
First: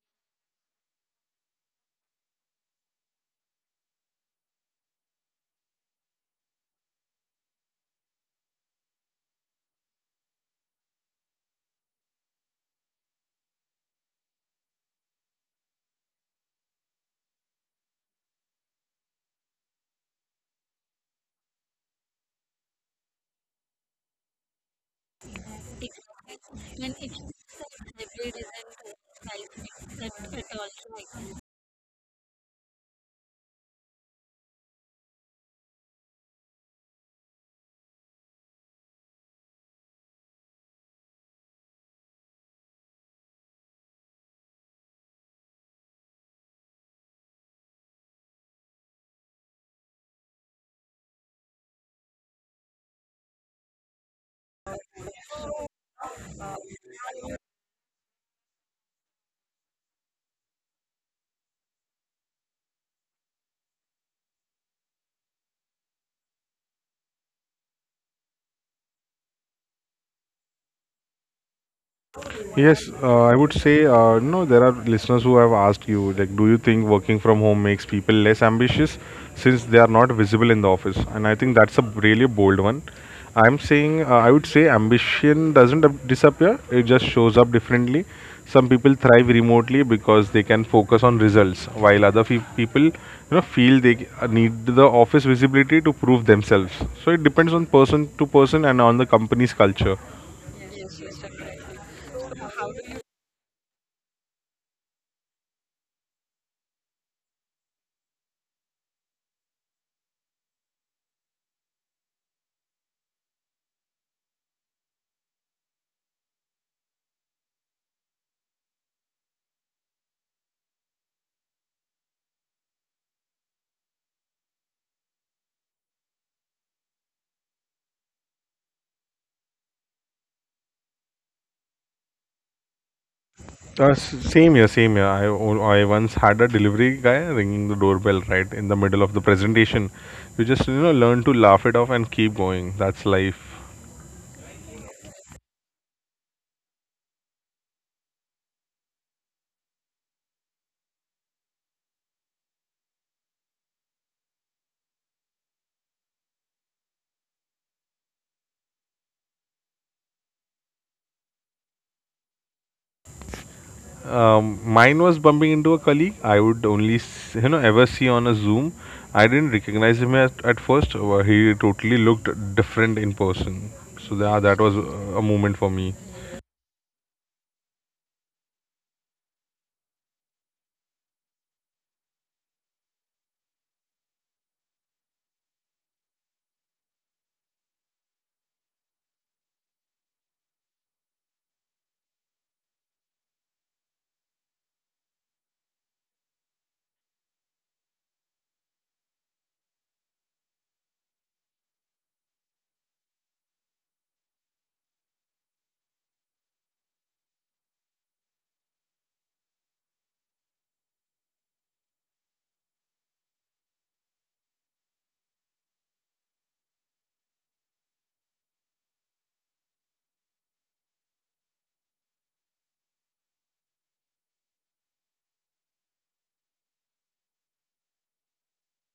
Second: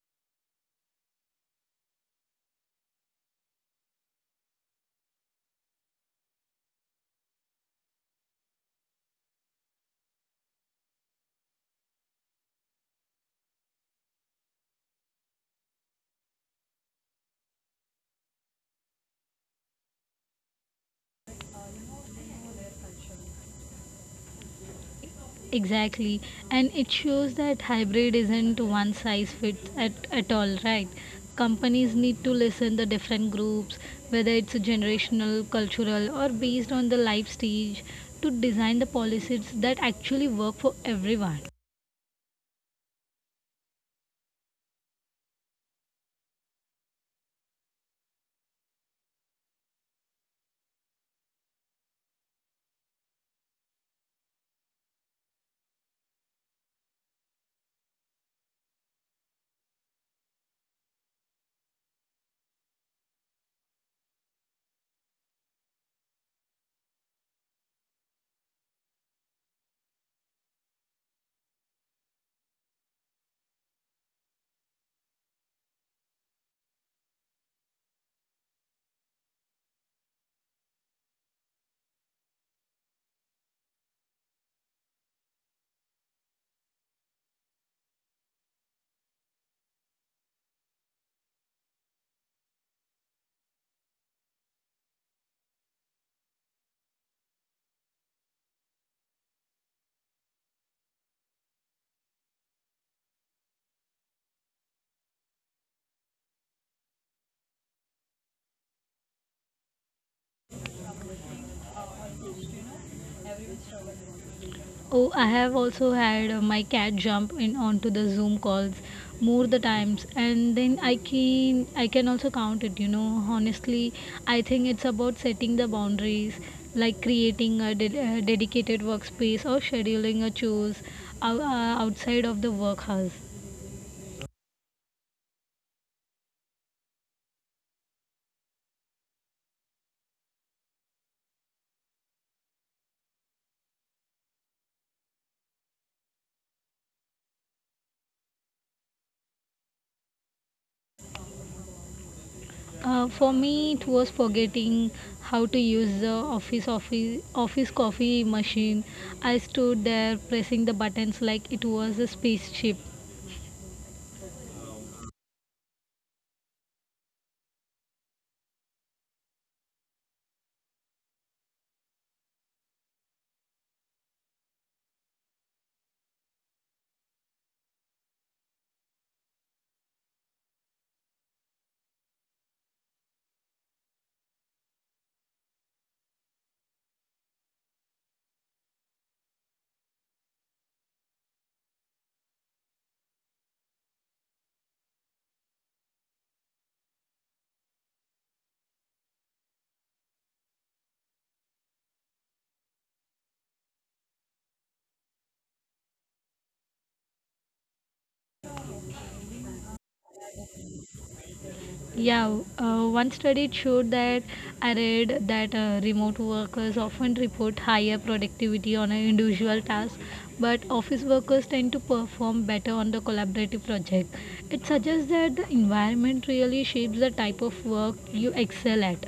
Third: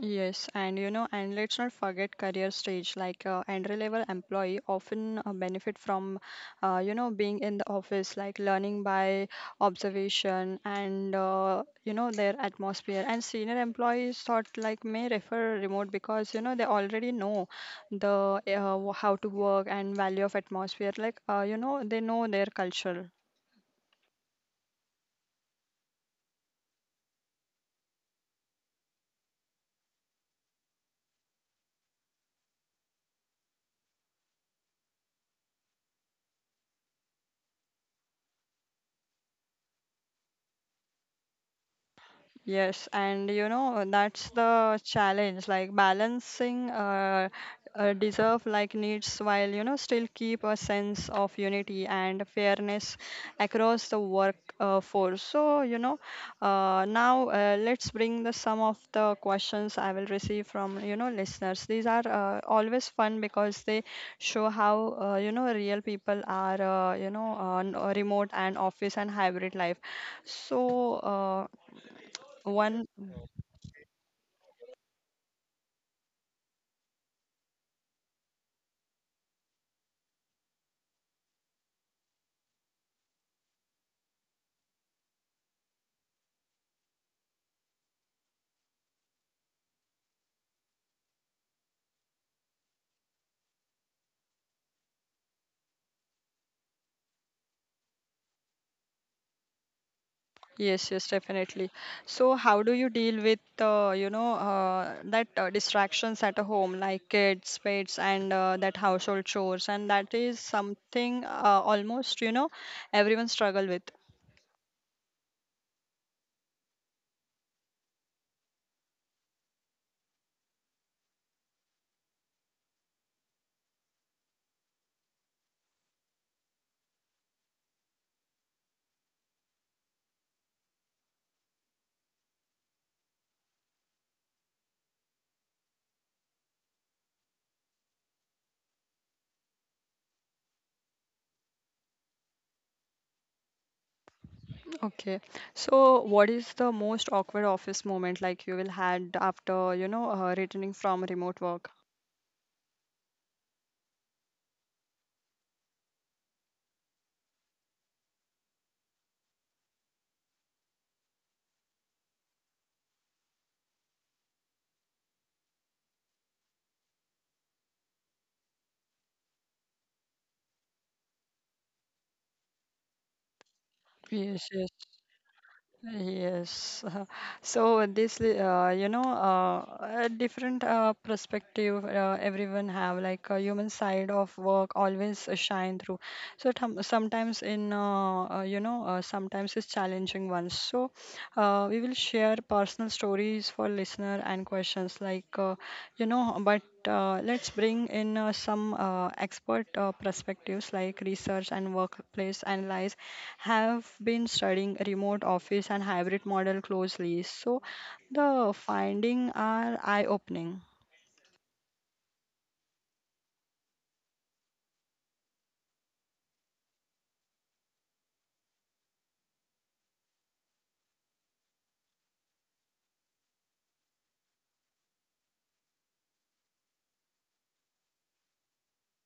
Speaker 1: Yes, and you know, and let's not forget career stage. Like entry level employee often benefit from, being in the office, like learning by observation and you know their atmosphere. And senior employees thought like may refer remote because you know they already know the how to work and value of atmosphere. Like you know they know their culture.
Speaker 3: Exactly, and it shows that hybrid isn't one size fits at all, right? Companies need to listen the different groups, whether it's generational, cultural, or based on the life stage, to design the policies that actually work for everyone.
Speaker 1: Yes, and you know, that's the challenge, like balancing deserve like needs while you know still keep a sense of unity and fairness across the work force. So, you know, now let's bring the some of the questions I will receive from you know listeners. These are always fun because they show how you know real people are you know on remote and office and hybrid life. So, one.
Speaker 2: Yes, I would say, no, there are listeners who have asked you, like, do you think working from home makes people less ambitious since they are not visible in the office? And I think that's a really bold one. I would say ambition doesn't disappear, it just shows up differently. Some people thrive remotely because they can focus on results, while other people, you know, feel they need the office visibility to prove themselves. So it depends on person to person and on the company's culture.
Speaker 1: Yes, yes, definitely. So, how do you deal with, you know, that distractions at a home, like kids, pets, and that household chores? And that is something almost, you know, everyone struggle with.
Speaker 3: Oh, I have also had my cat jump in onto the Zoom calls more the times, and then I can also count it. You know, honestly, I think it's about setting the boundaries, like creating a dedicated workspace or scheduling a chores outside of the workhouse.
Speaker 2: Same here, same here. I once had a delivery guy ringing the doorbell right in the middle of the presentation. You just learn to laugh it off and keep going. That's life.
Speaker 1: Okay. So, what is the most awkward office moment like you will had after, you know, returning from remote work?
Speaker 3: For me, it was forgetting how to use the office coffee machine. I stood there pressing the buttons like it was a spaceship.
Speaker 2: Mine was bumping into a colleague I would only ever see on a Zoom. I didn't recognize him at first. He totally looked different in person. So that
Speaker 1: Yes,
Speaker 2: that
Speaker 1: yes.
Speaker 2: was a moment for me.
Speaker 1: Yes. So this, a different perspective everyone have, like a human side of work always shine through. So sometimes sometimes it's challenging ones. So we will share personal stories for listener and questions like, but let's bring in some expert perspectives like research and workplace analysis have been studying remote office and hybrid model closely. So the findings are eye-opening.
Speaker 3: Yeah, one study showed that I read that remote workers often report higher productivity on an individual task, but office workers tend to perform better on the collaborative project. It suggests that the environment really shapes the type of work you excel at.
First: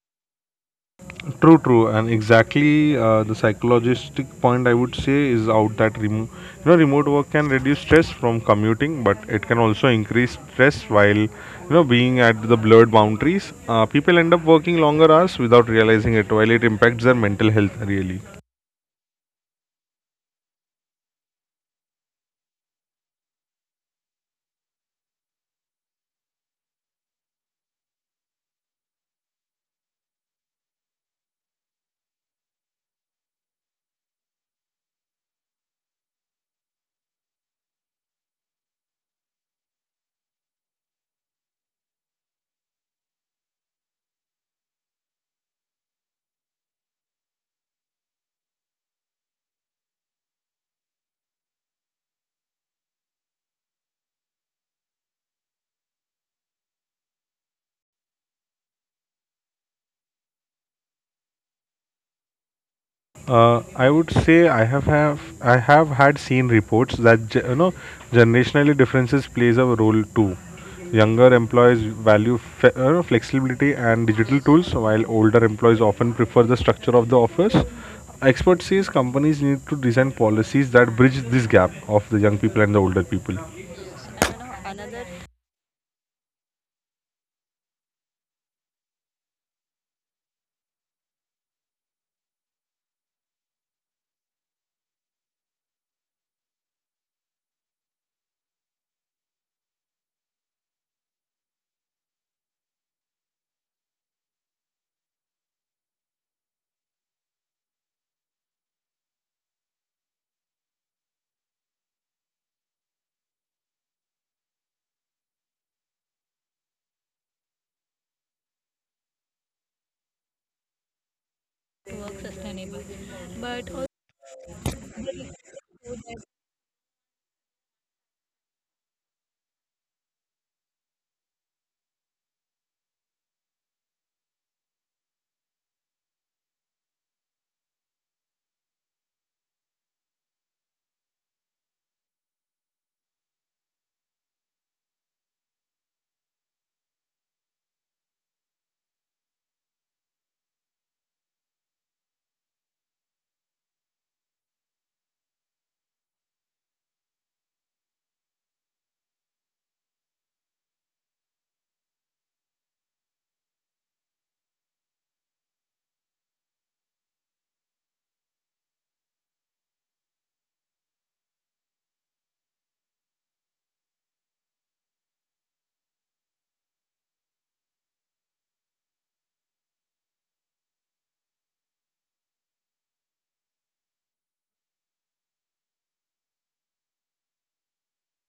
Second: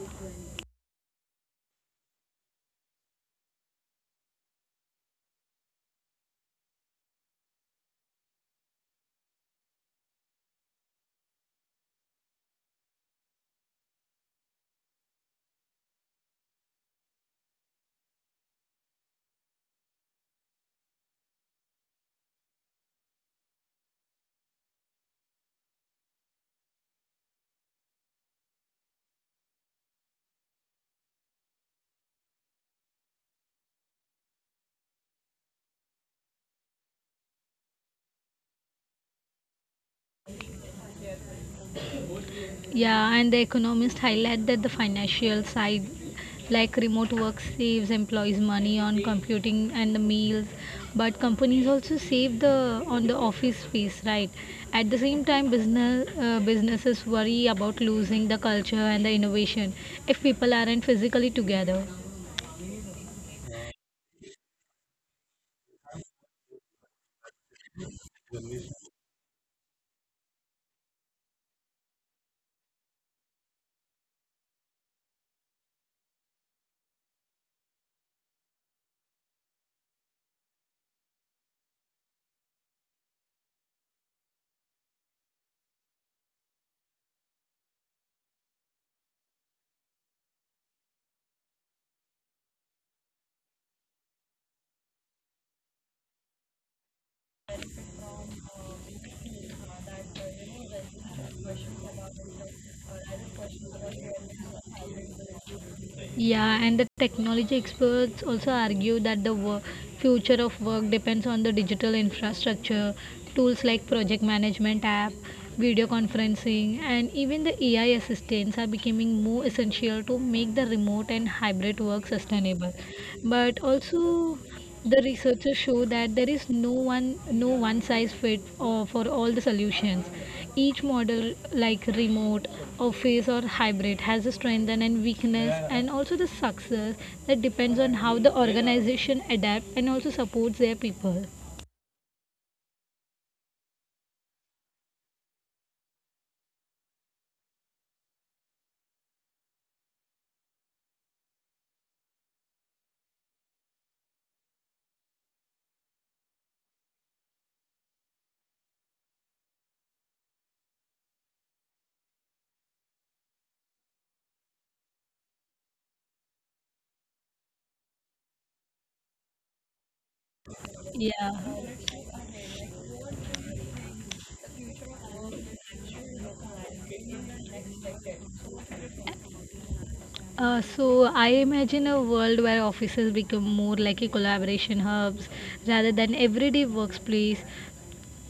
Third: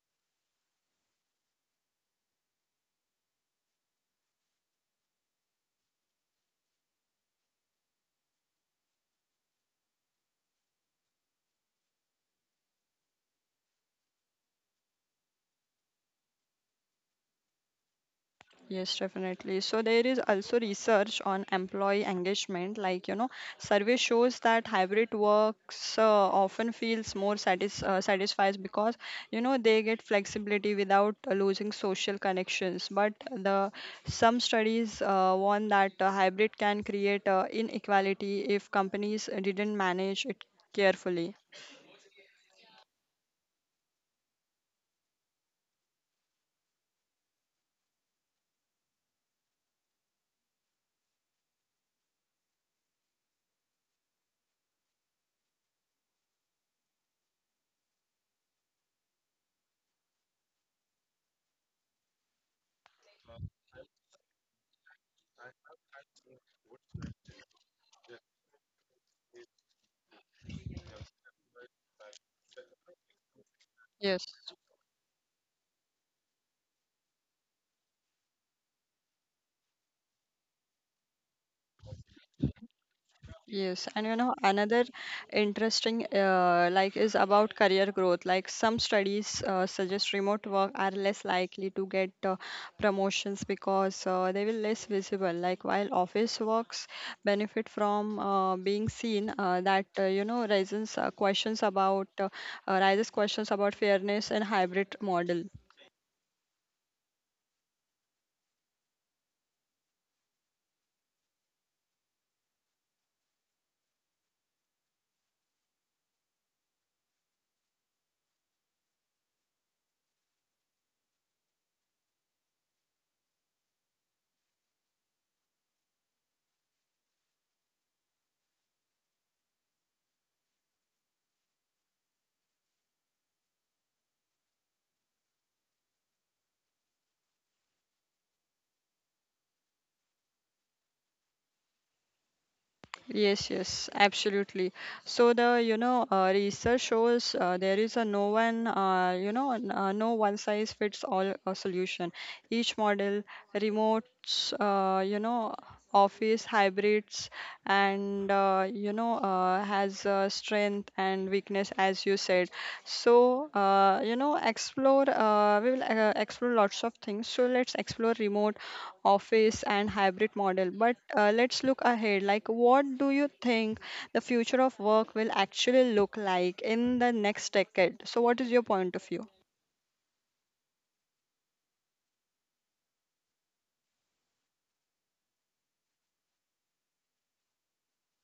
Speaker 2: True, true, and exactly the psychologistic point I would say is out that remote work can reduce stress from commuting, but it can also increase stress while being at the blurred boundaries. People end up working longer hours without realizing it, while it impacts their mental health really.
Speaker 1: Yes, definitely. So there is also research on employee engagement. Like, you know, survey shows that hybrid works often feels more satisfies because, you know, they get flexibility without losing social connections. But the some studies warn that hybrid can create inequality if companies didn't manage it carefully.
Speaker 3: Yeah, and the economists highlight that the financial side, like remote work, saves employees money on computing and the meals, but companies also save the on the office space, right? At the same time, businesses worry about losing the culture and the innovation if people aren't physically together.
Speaker 2: I would say I have had seen reports that generationally differences plays a role too. Younger employees value flexibility and
Speaker 1: Yes.
Speaker 2: digital tools, while older employees often prefer the structure of the office. Experts says companies need to design policies that bridge this gap of the young people and the older people.
Speaker 1: Yes, and you know another interesting like is about career growth. Like some studies suggest remote work are less likely to get promotions because they will less visible. Like while office works benefit from being seen, that you know raises questions about raises questions about fairness and hybrid model.
Speaker 3: Yeah, and the technology experts also argue that future of work depends on the digital infrastructure, tools like project management app, video conferencing, and even the AI assistants are becoming more essential to make the remote and hybrid work sustainable. But also the researchers show that there is no one size fit for all the solutions. Each model like remote, office or hybrid has a strength and a weakness and also the success that depends on how the organization adapt and also supports their people.
Speaker 1: Yes, yes, absolutely. So the research shows there is a no one you know n- no one size fits all solution. Each model, remotes, office hybrids, and has strength and weakness as you said. So you know explore we will explore lots of things. So let's explore remote office and hybrid model. But
Speaker 3: Yeah.
Speaker 1: let's look ahead. Like, what do you think the future of work will actually look like in the next decade? So, what is your point of view?
Speaker 3: So I imagine a world where offices become more like a collaboration hubs rather than everyday workplace,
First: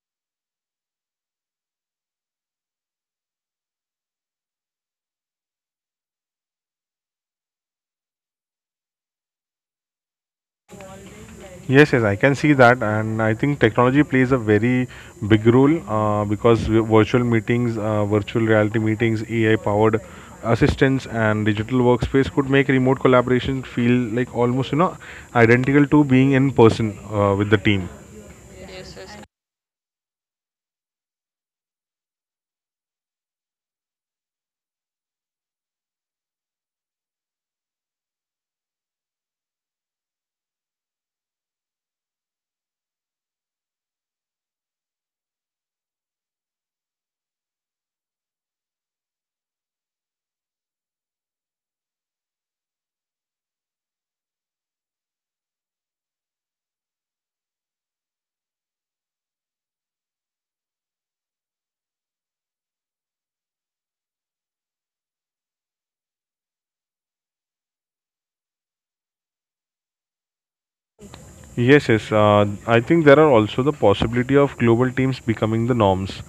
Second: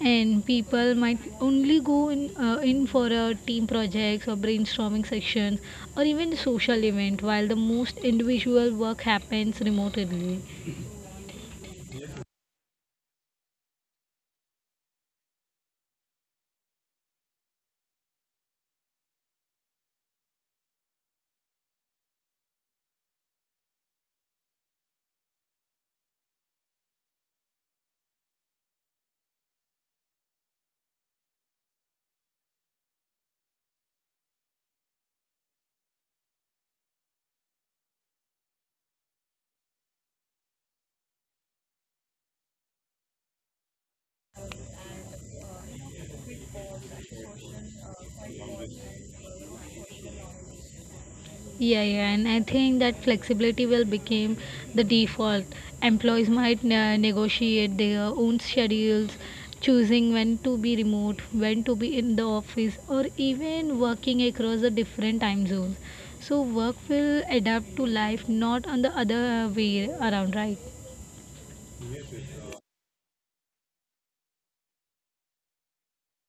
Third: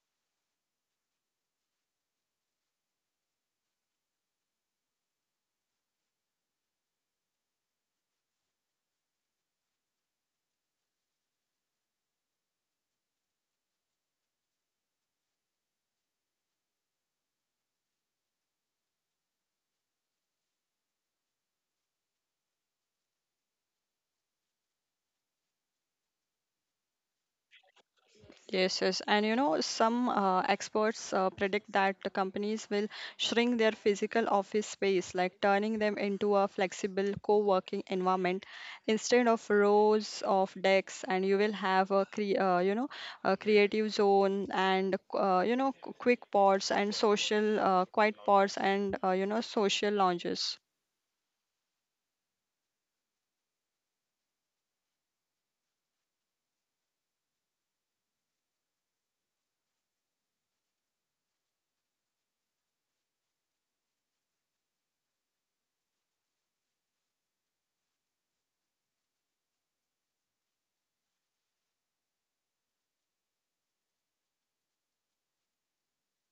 Speaker 3: and people might only go in for a team projects or brainstorming sessions or even social event, while the most individual work happens remotely.
Speaker 2: Yes, yes, I can see that, and I think technology plays a very big role because virtual meetings, virtual reality meetings, AI-powered assistants, and digital workspace could make remote collaboration feel like almost identical to being in person with the team.
Speaker 1: Yes, yes. And you know, some experts predict that the companies will shrink their physical office space, like turning them into a flexible co working environment. Instead of rows of desks, and you will have a a creative zone and quick pods and social quiet pods and social lounges.
Speaker 3: Yeah, and I think that flexibility will become the default. Employees might negotiate their own schedules, choosing when to be remote, when to be in the office, or even working across the different time zones. So work will adapt to life, not on the other way around, right?
Speaker 2: Yes, yes. I think there are also the possibility of global teams becoming the norms.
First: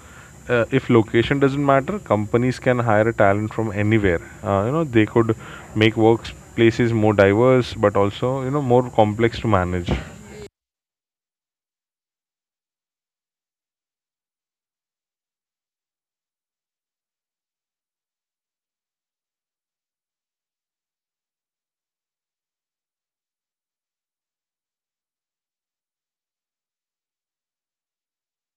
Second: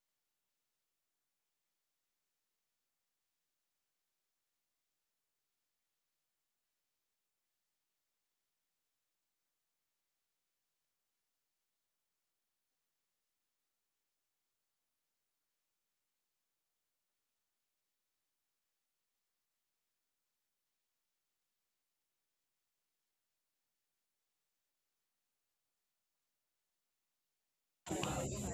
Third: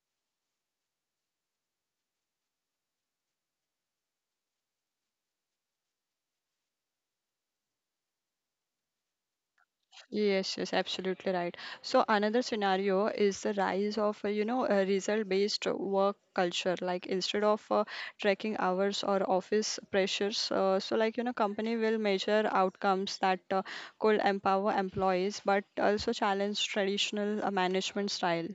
Speaker 2: If location doesn't matter, companies can hire a talent from anywhere. They could make workplaces more diverse, but also more complex to manage.
Speaker 1: Yes, yes, absolutely right. So another scenario is the rise of, a result-based work culture. Like instead of tracking hours or office pressures, company will measure outcomes that could empower employees, but also challenge traditional management style.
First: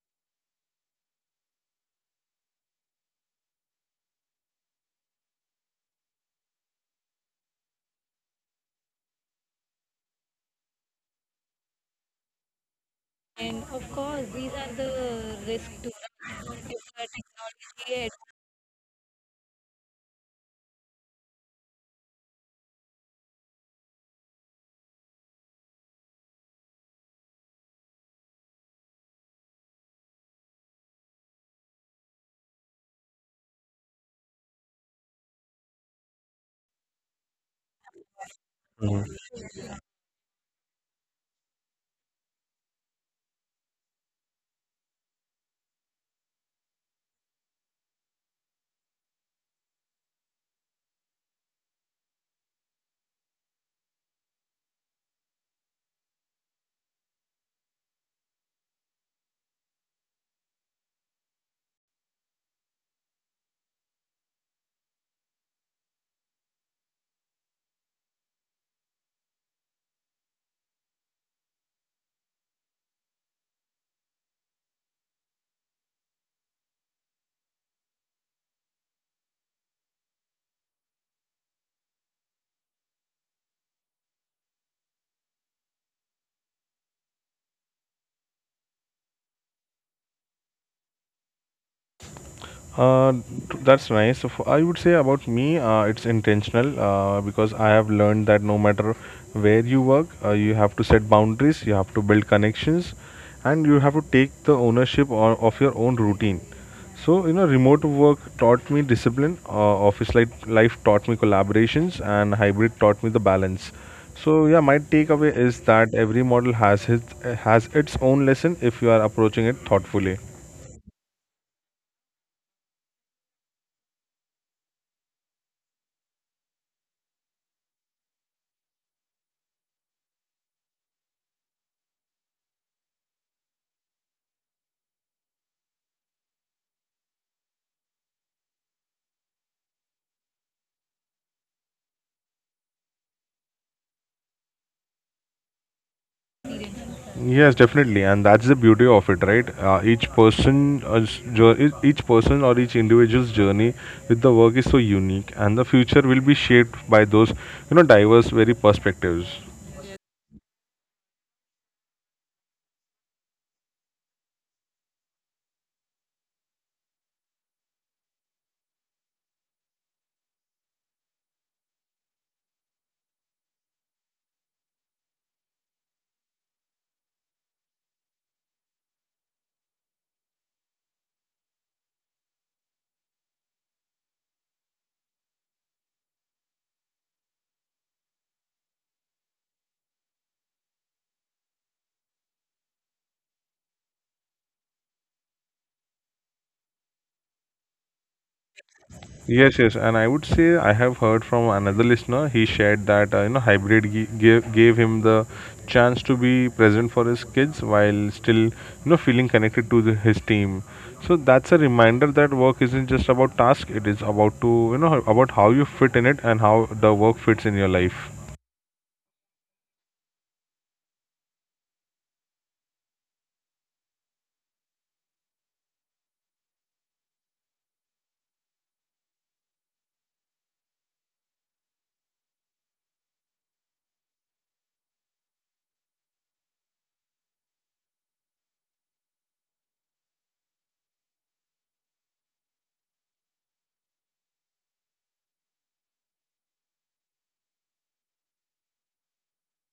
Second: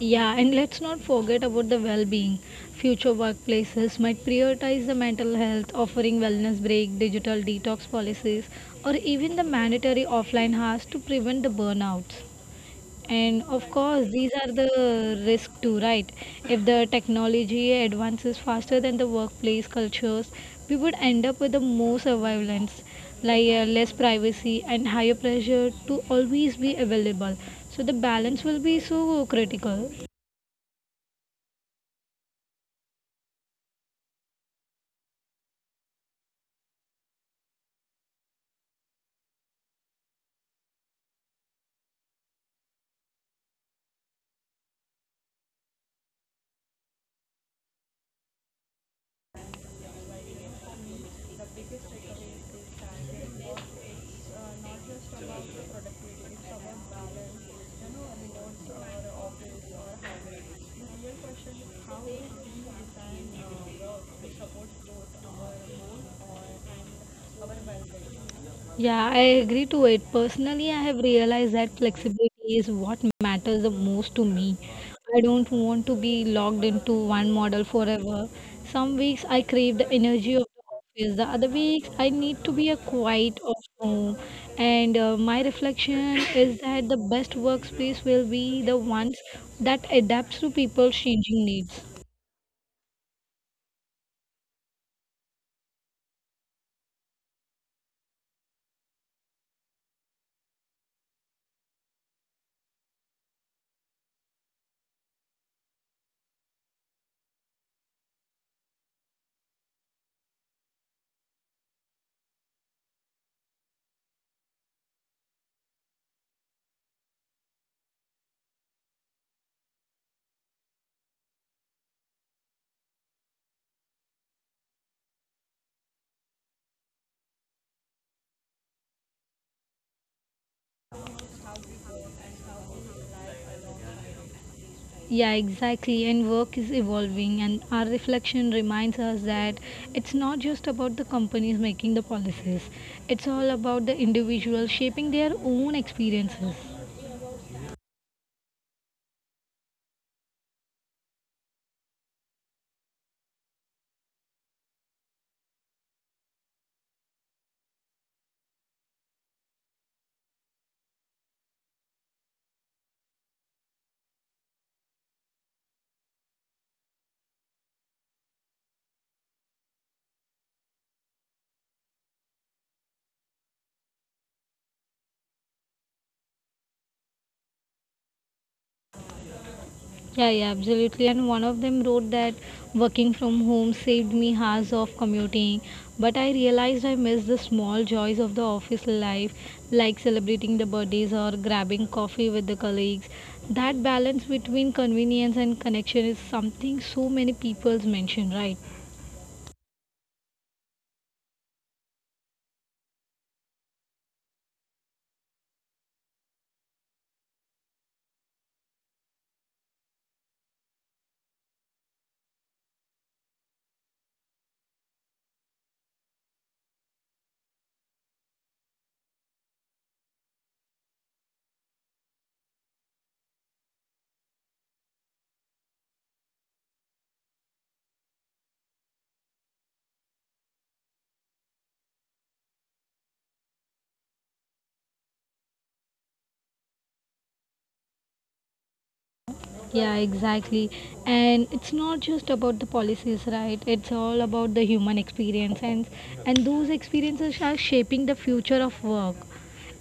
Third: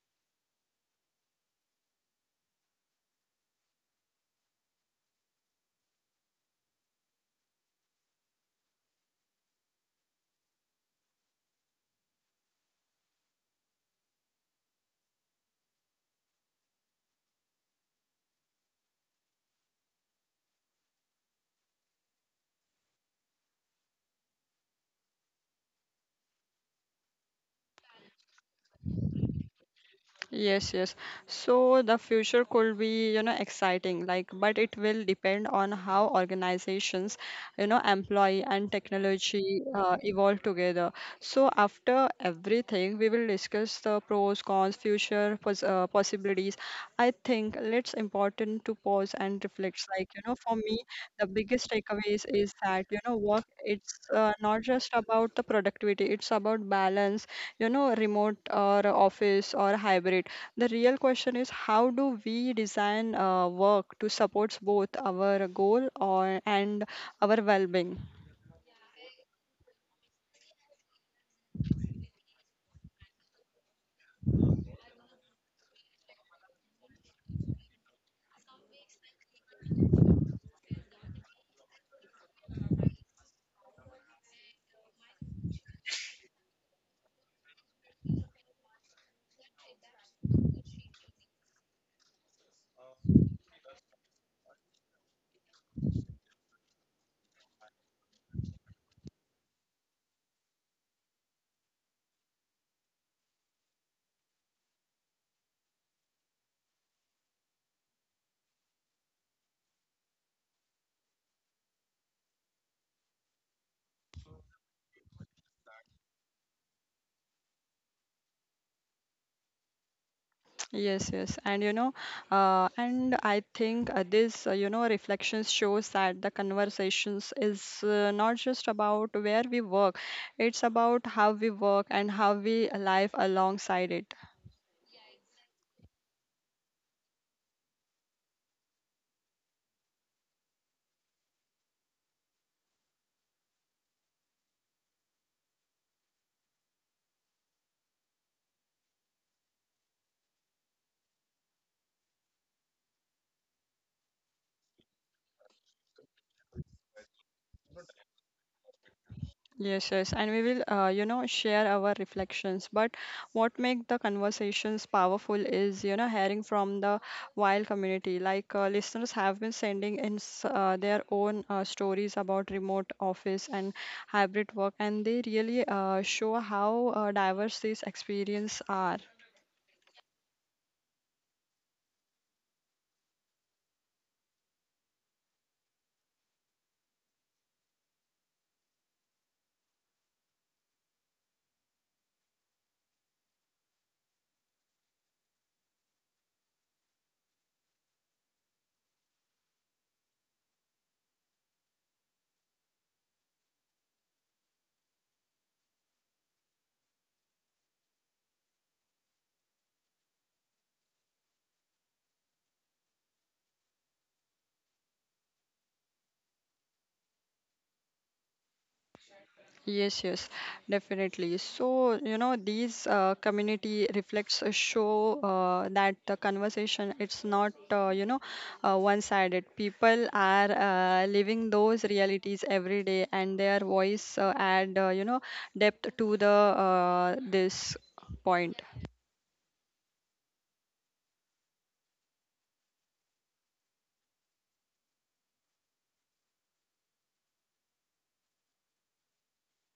Speaker 3: Yeah, and let's not forget about the well being. Future workplaces might prioritize the mental health, offering wellness break, digital detox policies, or even the mandatory offline hours to prevent the burnouts. And of course, these are the risk too, right? If the technology advances faster than the workplace cultures, we would end up with the more surveillance, like less privacy and higher pressure to always be available. So the balance will be so critical.
Speaker 1: Yes, yes. So the future could be, you know, exciting, like, but it will depend on how organizations, you know, employ and technology evolve together. So after everything, we will discuss the pros, cons, future pos possibilities. I think it's important to pause and reflect. Like, you know, for me, the biggest takeaways is that, you know, work, it's not just about the productivity, it's about balance you know, remote or office or hybrid. The real question is how do we design work to support both our goal or and our well-being?
Speaker 3: Yeah, I agree to it. Personally, I have realized that flexibility is what matters the most to me. I don't want to be locked into one model forever. Some weeks I crave the energy of the office, the other weeks I need to be a quiet of home. And my reflection is that the best workspace will be the ones that adapts to people's changing needs.
Speaker 2: Uh, that's nice. I would say about me, it's intentional because I have learned that no matter where you work, you have to set boundaries, you have to build connections, and you have to take the ownership of your own routine. So remote work taught me discipline. Office life taught me collaborations, and hybrid taught me the balance. So yeah, my takeaway is that every model has its own lesson if you are approaching it thoughtfully.
Speaker 1: Yes, yes, and and I think this reflections shows that the conversations is not just about where we work, it's about how we work and how we live alongside it.
Speaker 3: Yeah, exactly. And work is evolving, and our reflection reminds us that it's not just about the companies making the policies, it's all about the individuals shaping their own experiences.
Speaker 2: Yes, definitely, and that's the beauty of it, right? Each person, each person or each individual's journey with the work is so unique, and the future will be shaped by those, diverse, very perspectives.
Speaker 1: Yes, yes, and we will, share our reflections. But what make the conversations powerful is, you know, hearing from the wild community. Like listeners have been sending in their own stories about remote office and hybrid work, and they really show how diverse these experiences are.
Speaker 3: Yeah, absolutely. And one of them wrote that working from home saved me hours of commuting, but I realized I missed the small joys of the office life, like celebrating the birthdays or grabbing coffee with the colleagues. That balance between convenience and connection is something so many people's mention, right?
Speaker 2: Yes, yes, and I would say I have heard from another listener. He shared that hybrid gave him the chance to be present for his kids while still feeling connected to the, his team. So that's a reminder that work isn't just about task; it is about to about how you fit in it and how the work fits in your life.
Speaker 1: Yes, yes, definitely. So, you know, these community reflects a show that the conversation it's not one-sided. People are living those realities every day, and their voice add depth to the this point.
Speaker 3: Yeah, exactly. And it's not just about the policies, right? It's all about the human experience and those experiences are shaping the future of work.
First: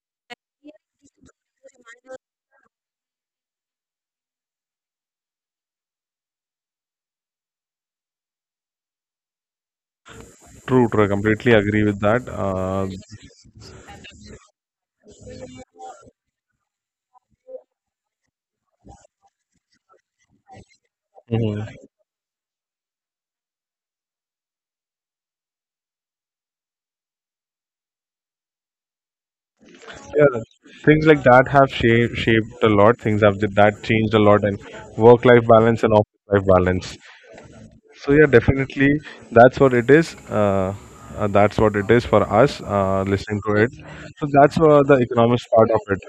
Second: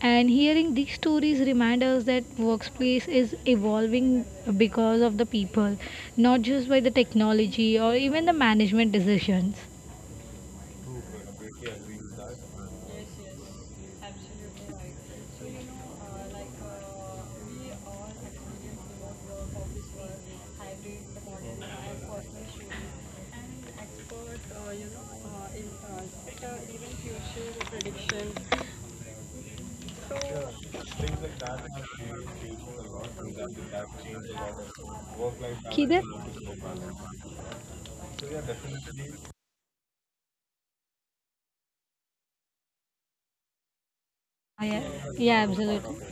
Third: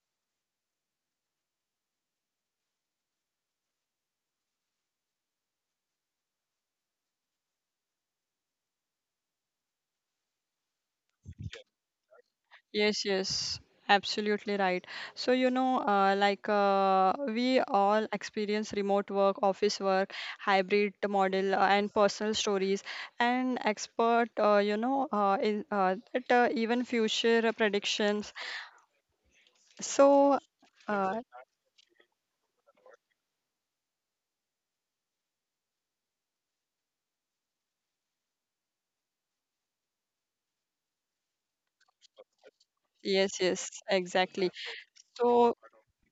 Speaker 3: And hearing these stories remind us that workplace is evolving because of the people, not just by the technology or even the management decisions.
Speaker 2: True, true. I completely agree with that.
Speaker 1: Yes, yes, absolutely right. So, you know, we all experience remote work, office work, hybrid model,
Speaker 2: Mhm.
Speaker 1: and personal stories, and expert, even future predictions. So,
Speaker 2: Yeah, things
Speaker 1: uh,
Speaker 2: like that have shaped a lot. Things have that changed a lot, and work-life balance and
Speaker 3: Kida?
Speaker 2: office-life balance. So yeah, definitely that's what it is. That's what it is for us
Speaker 1: yes,
Speaker 2: listening to
Speaker 1: yes,
Speaker 2: it. So
Speaker 1: exactly.
Speaker 2: that's the
Speaker 3: Yeah, yeah,
Speaker 2: economics
Speaker 1: So,
Speaker 2: part of
Speaker 3: absolutely.
Speaker 2: it.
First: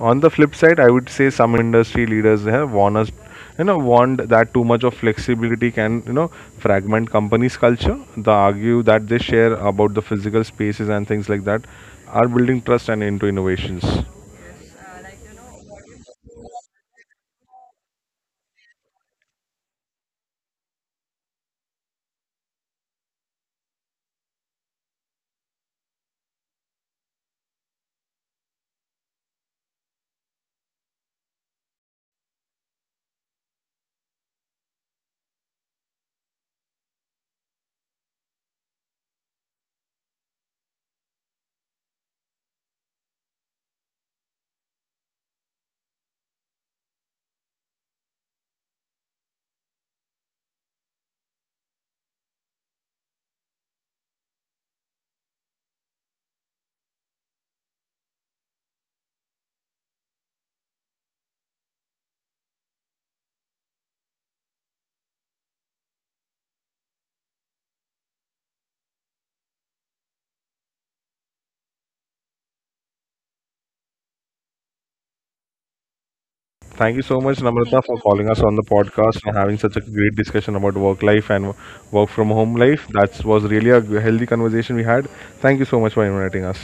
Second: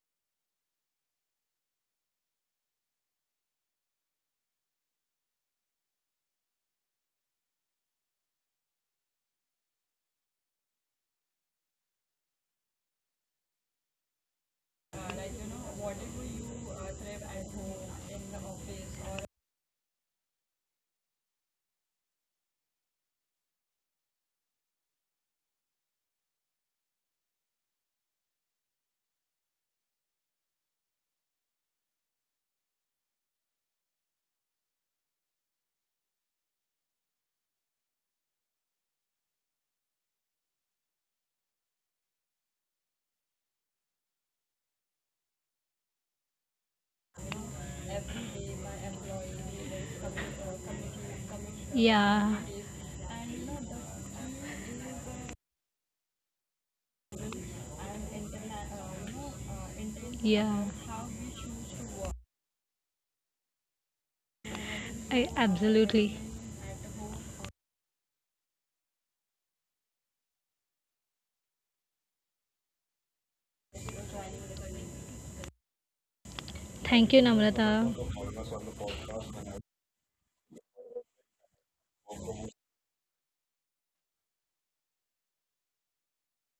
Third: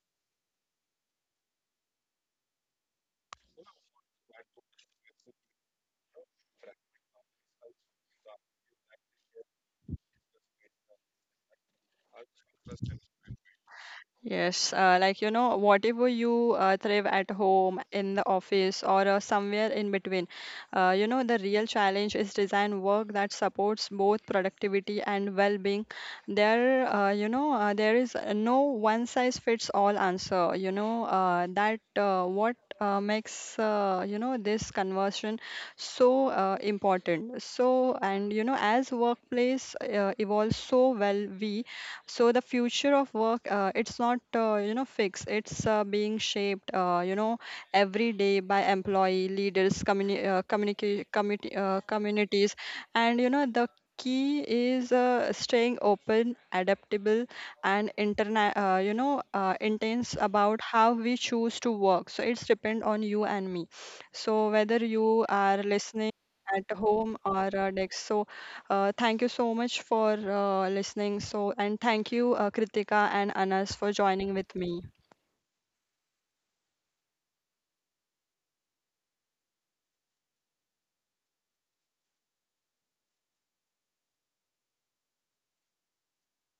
Speaker 2: On the flip side, I would say some industry leaders have warned us, warned that too much of flexibility can, fragment companies' culture. They argue that they share about the physical spaces and things like that are building trust and into innovations.
Speaker 1: Yes, like you know, whatever you thrive at home, in the office, or somewhere in between, you know, the real challenge is design work that supports both productivity and well-being. There is no one-size-fits-all answer. You know, that what makes, you know, this conversion so important. So, and you know, as workplace evolves so well, we so the future of work, it's not fixed. It's being shaped, you know, every day by employee leaders, community,
Speaker 3: Yeah,
Speaker 1: communities, and you know the key is staying open, adaptable, and intense about
Speaker 3: yeah,
Speaker 1: how we choose to work. So it's depend on you and me. So whether you are listening
Speaker 3: Absolutely.
Speaker 1: at home or desk. So thank you so much for listening. So, and thank you, Kritika and Anas, for joining with me.
Speaker 2: Thank you
Speaker 3: Thank
Speaker 2: so
Speaker 3: you,
Speaker 2: much, Namrata, for
Speaker 3: Namrata.
Speaker 2: calling us on the podcast and having such a great discussion about work life and work from home life. That was really a healthy conversation we had. Thank you so much for inviting us.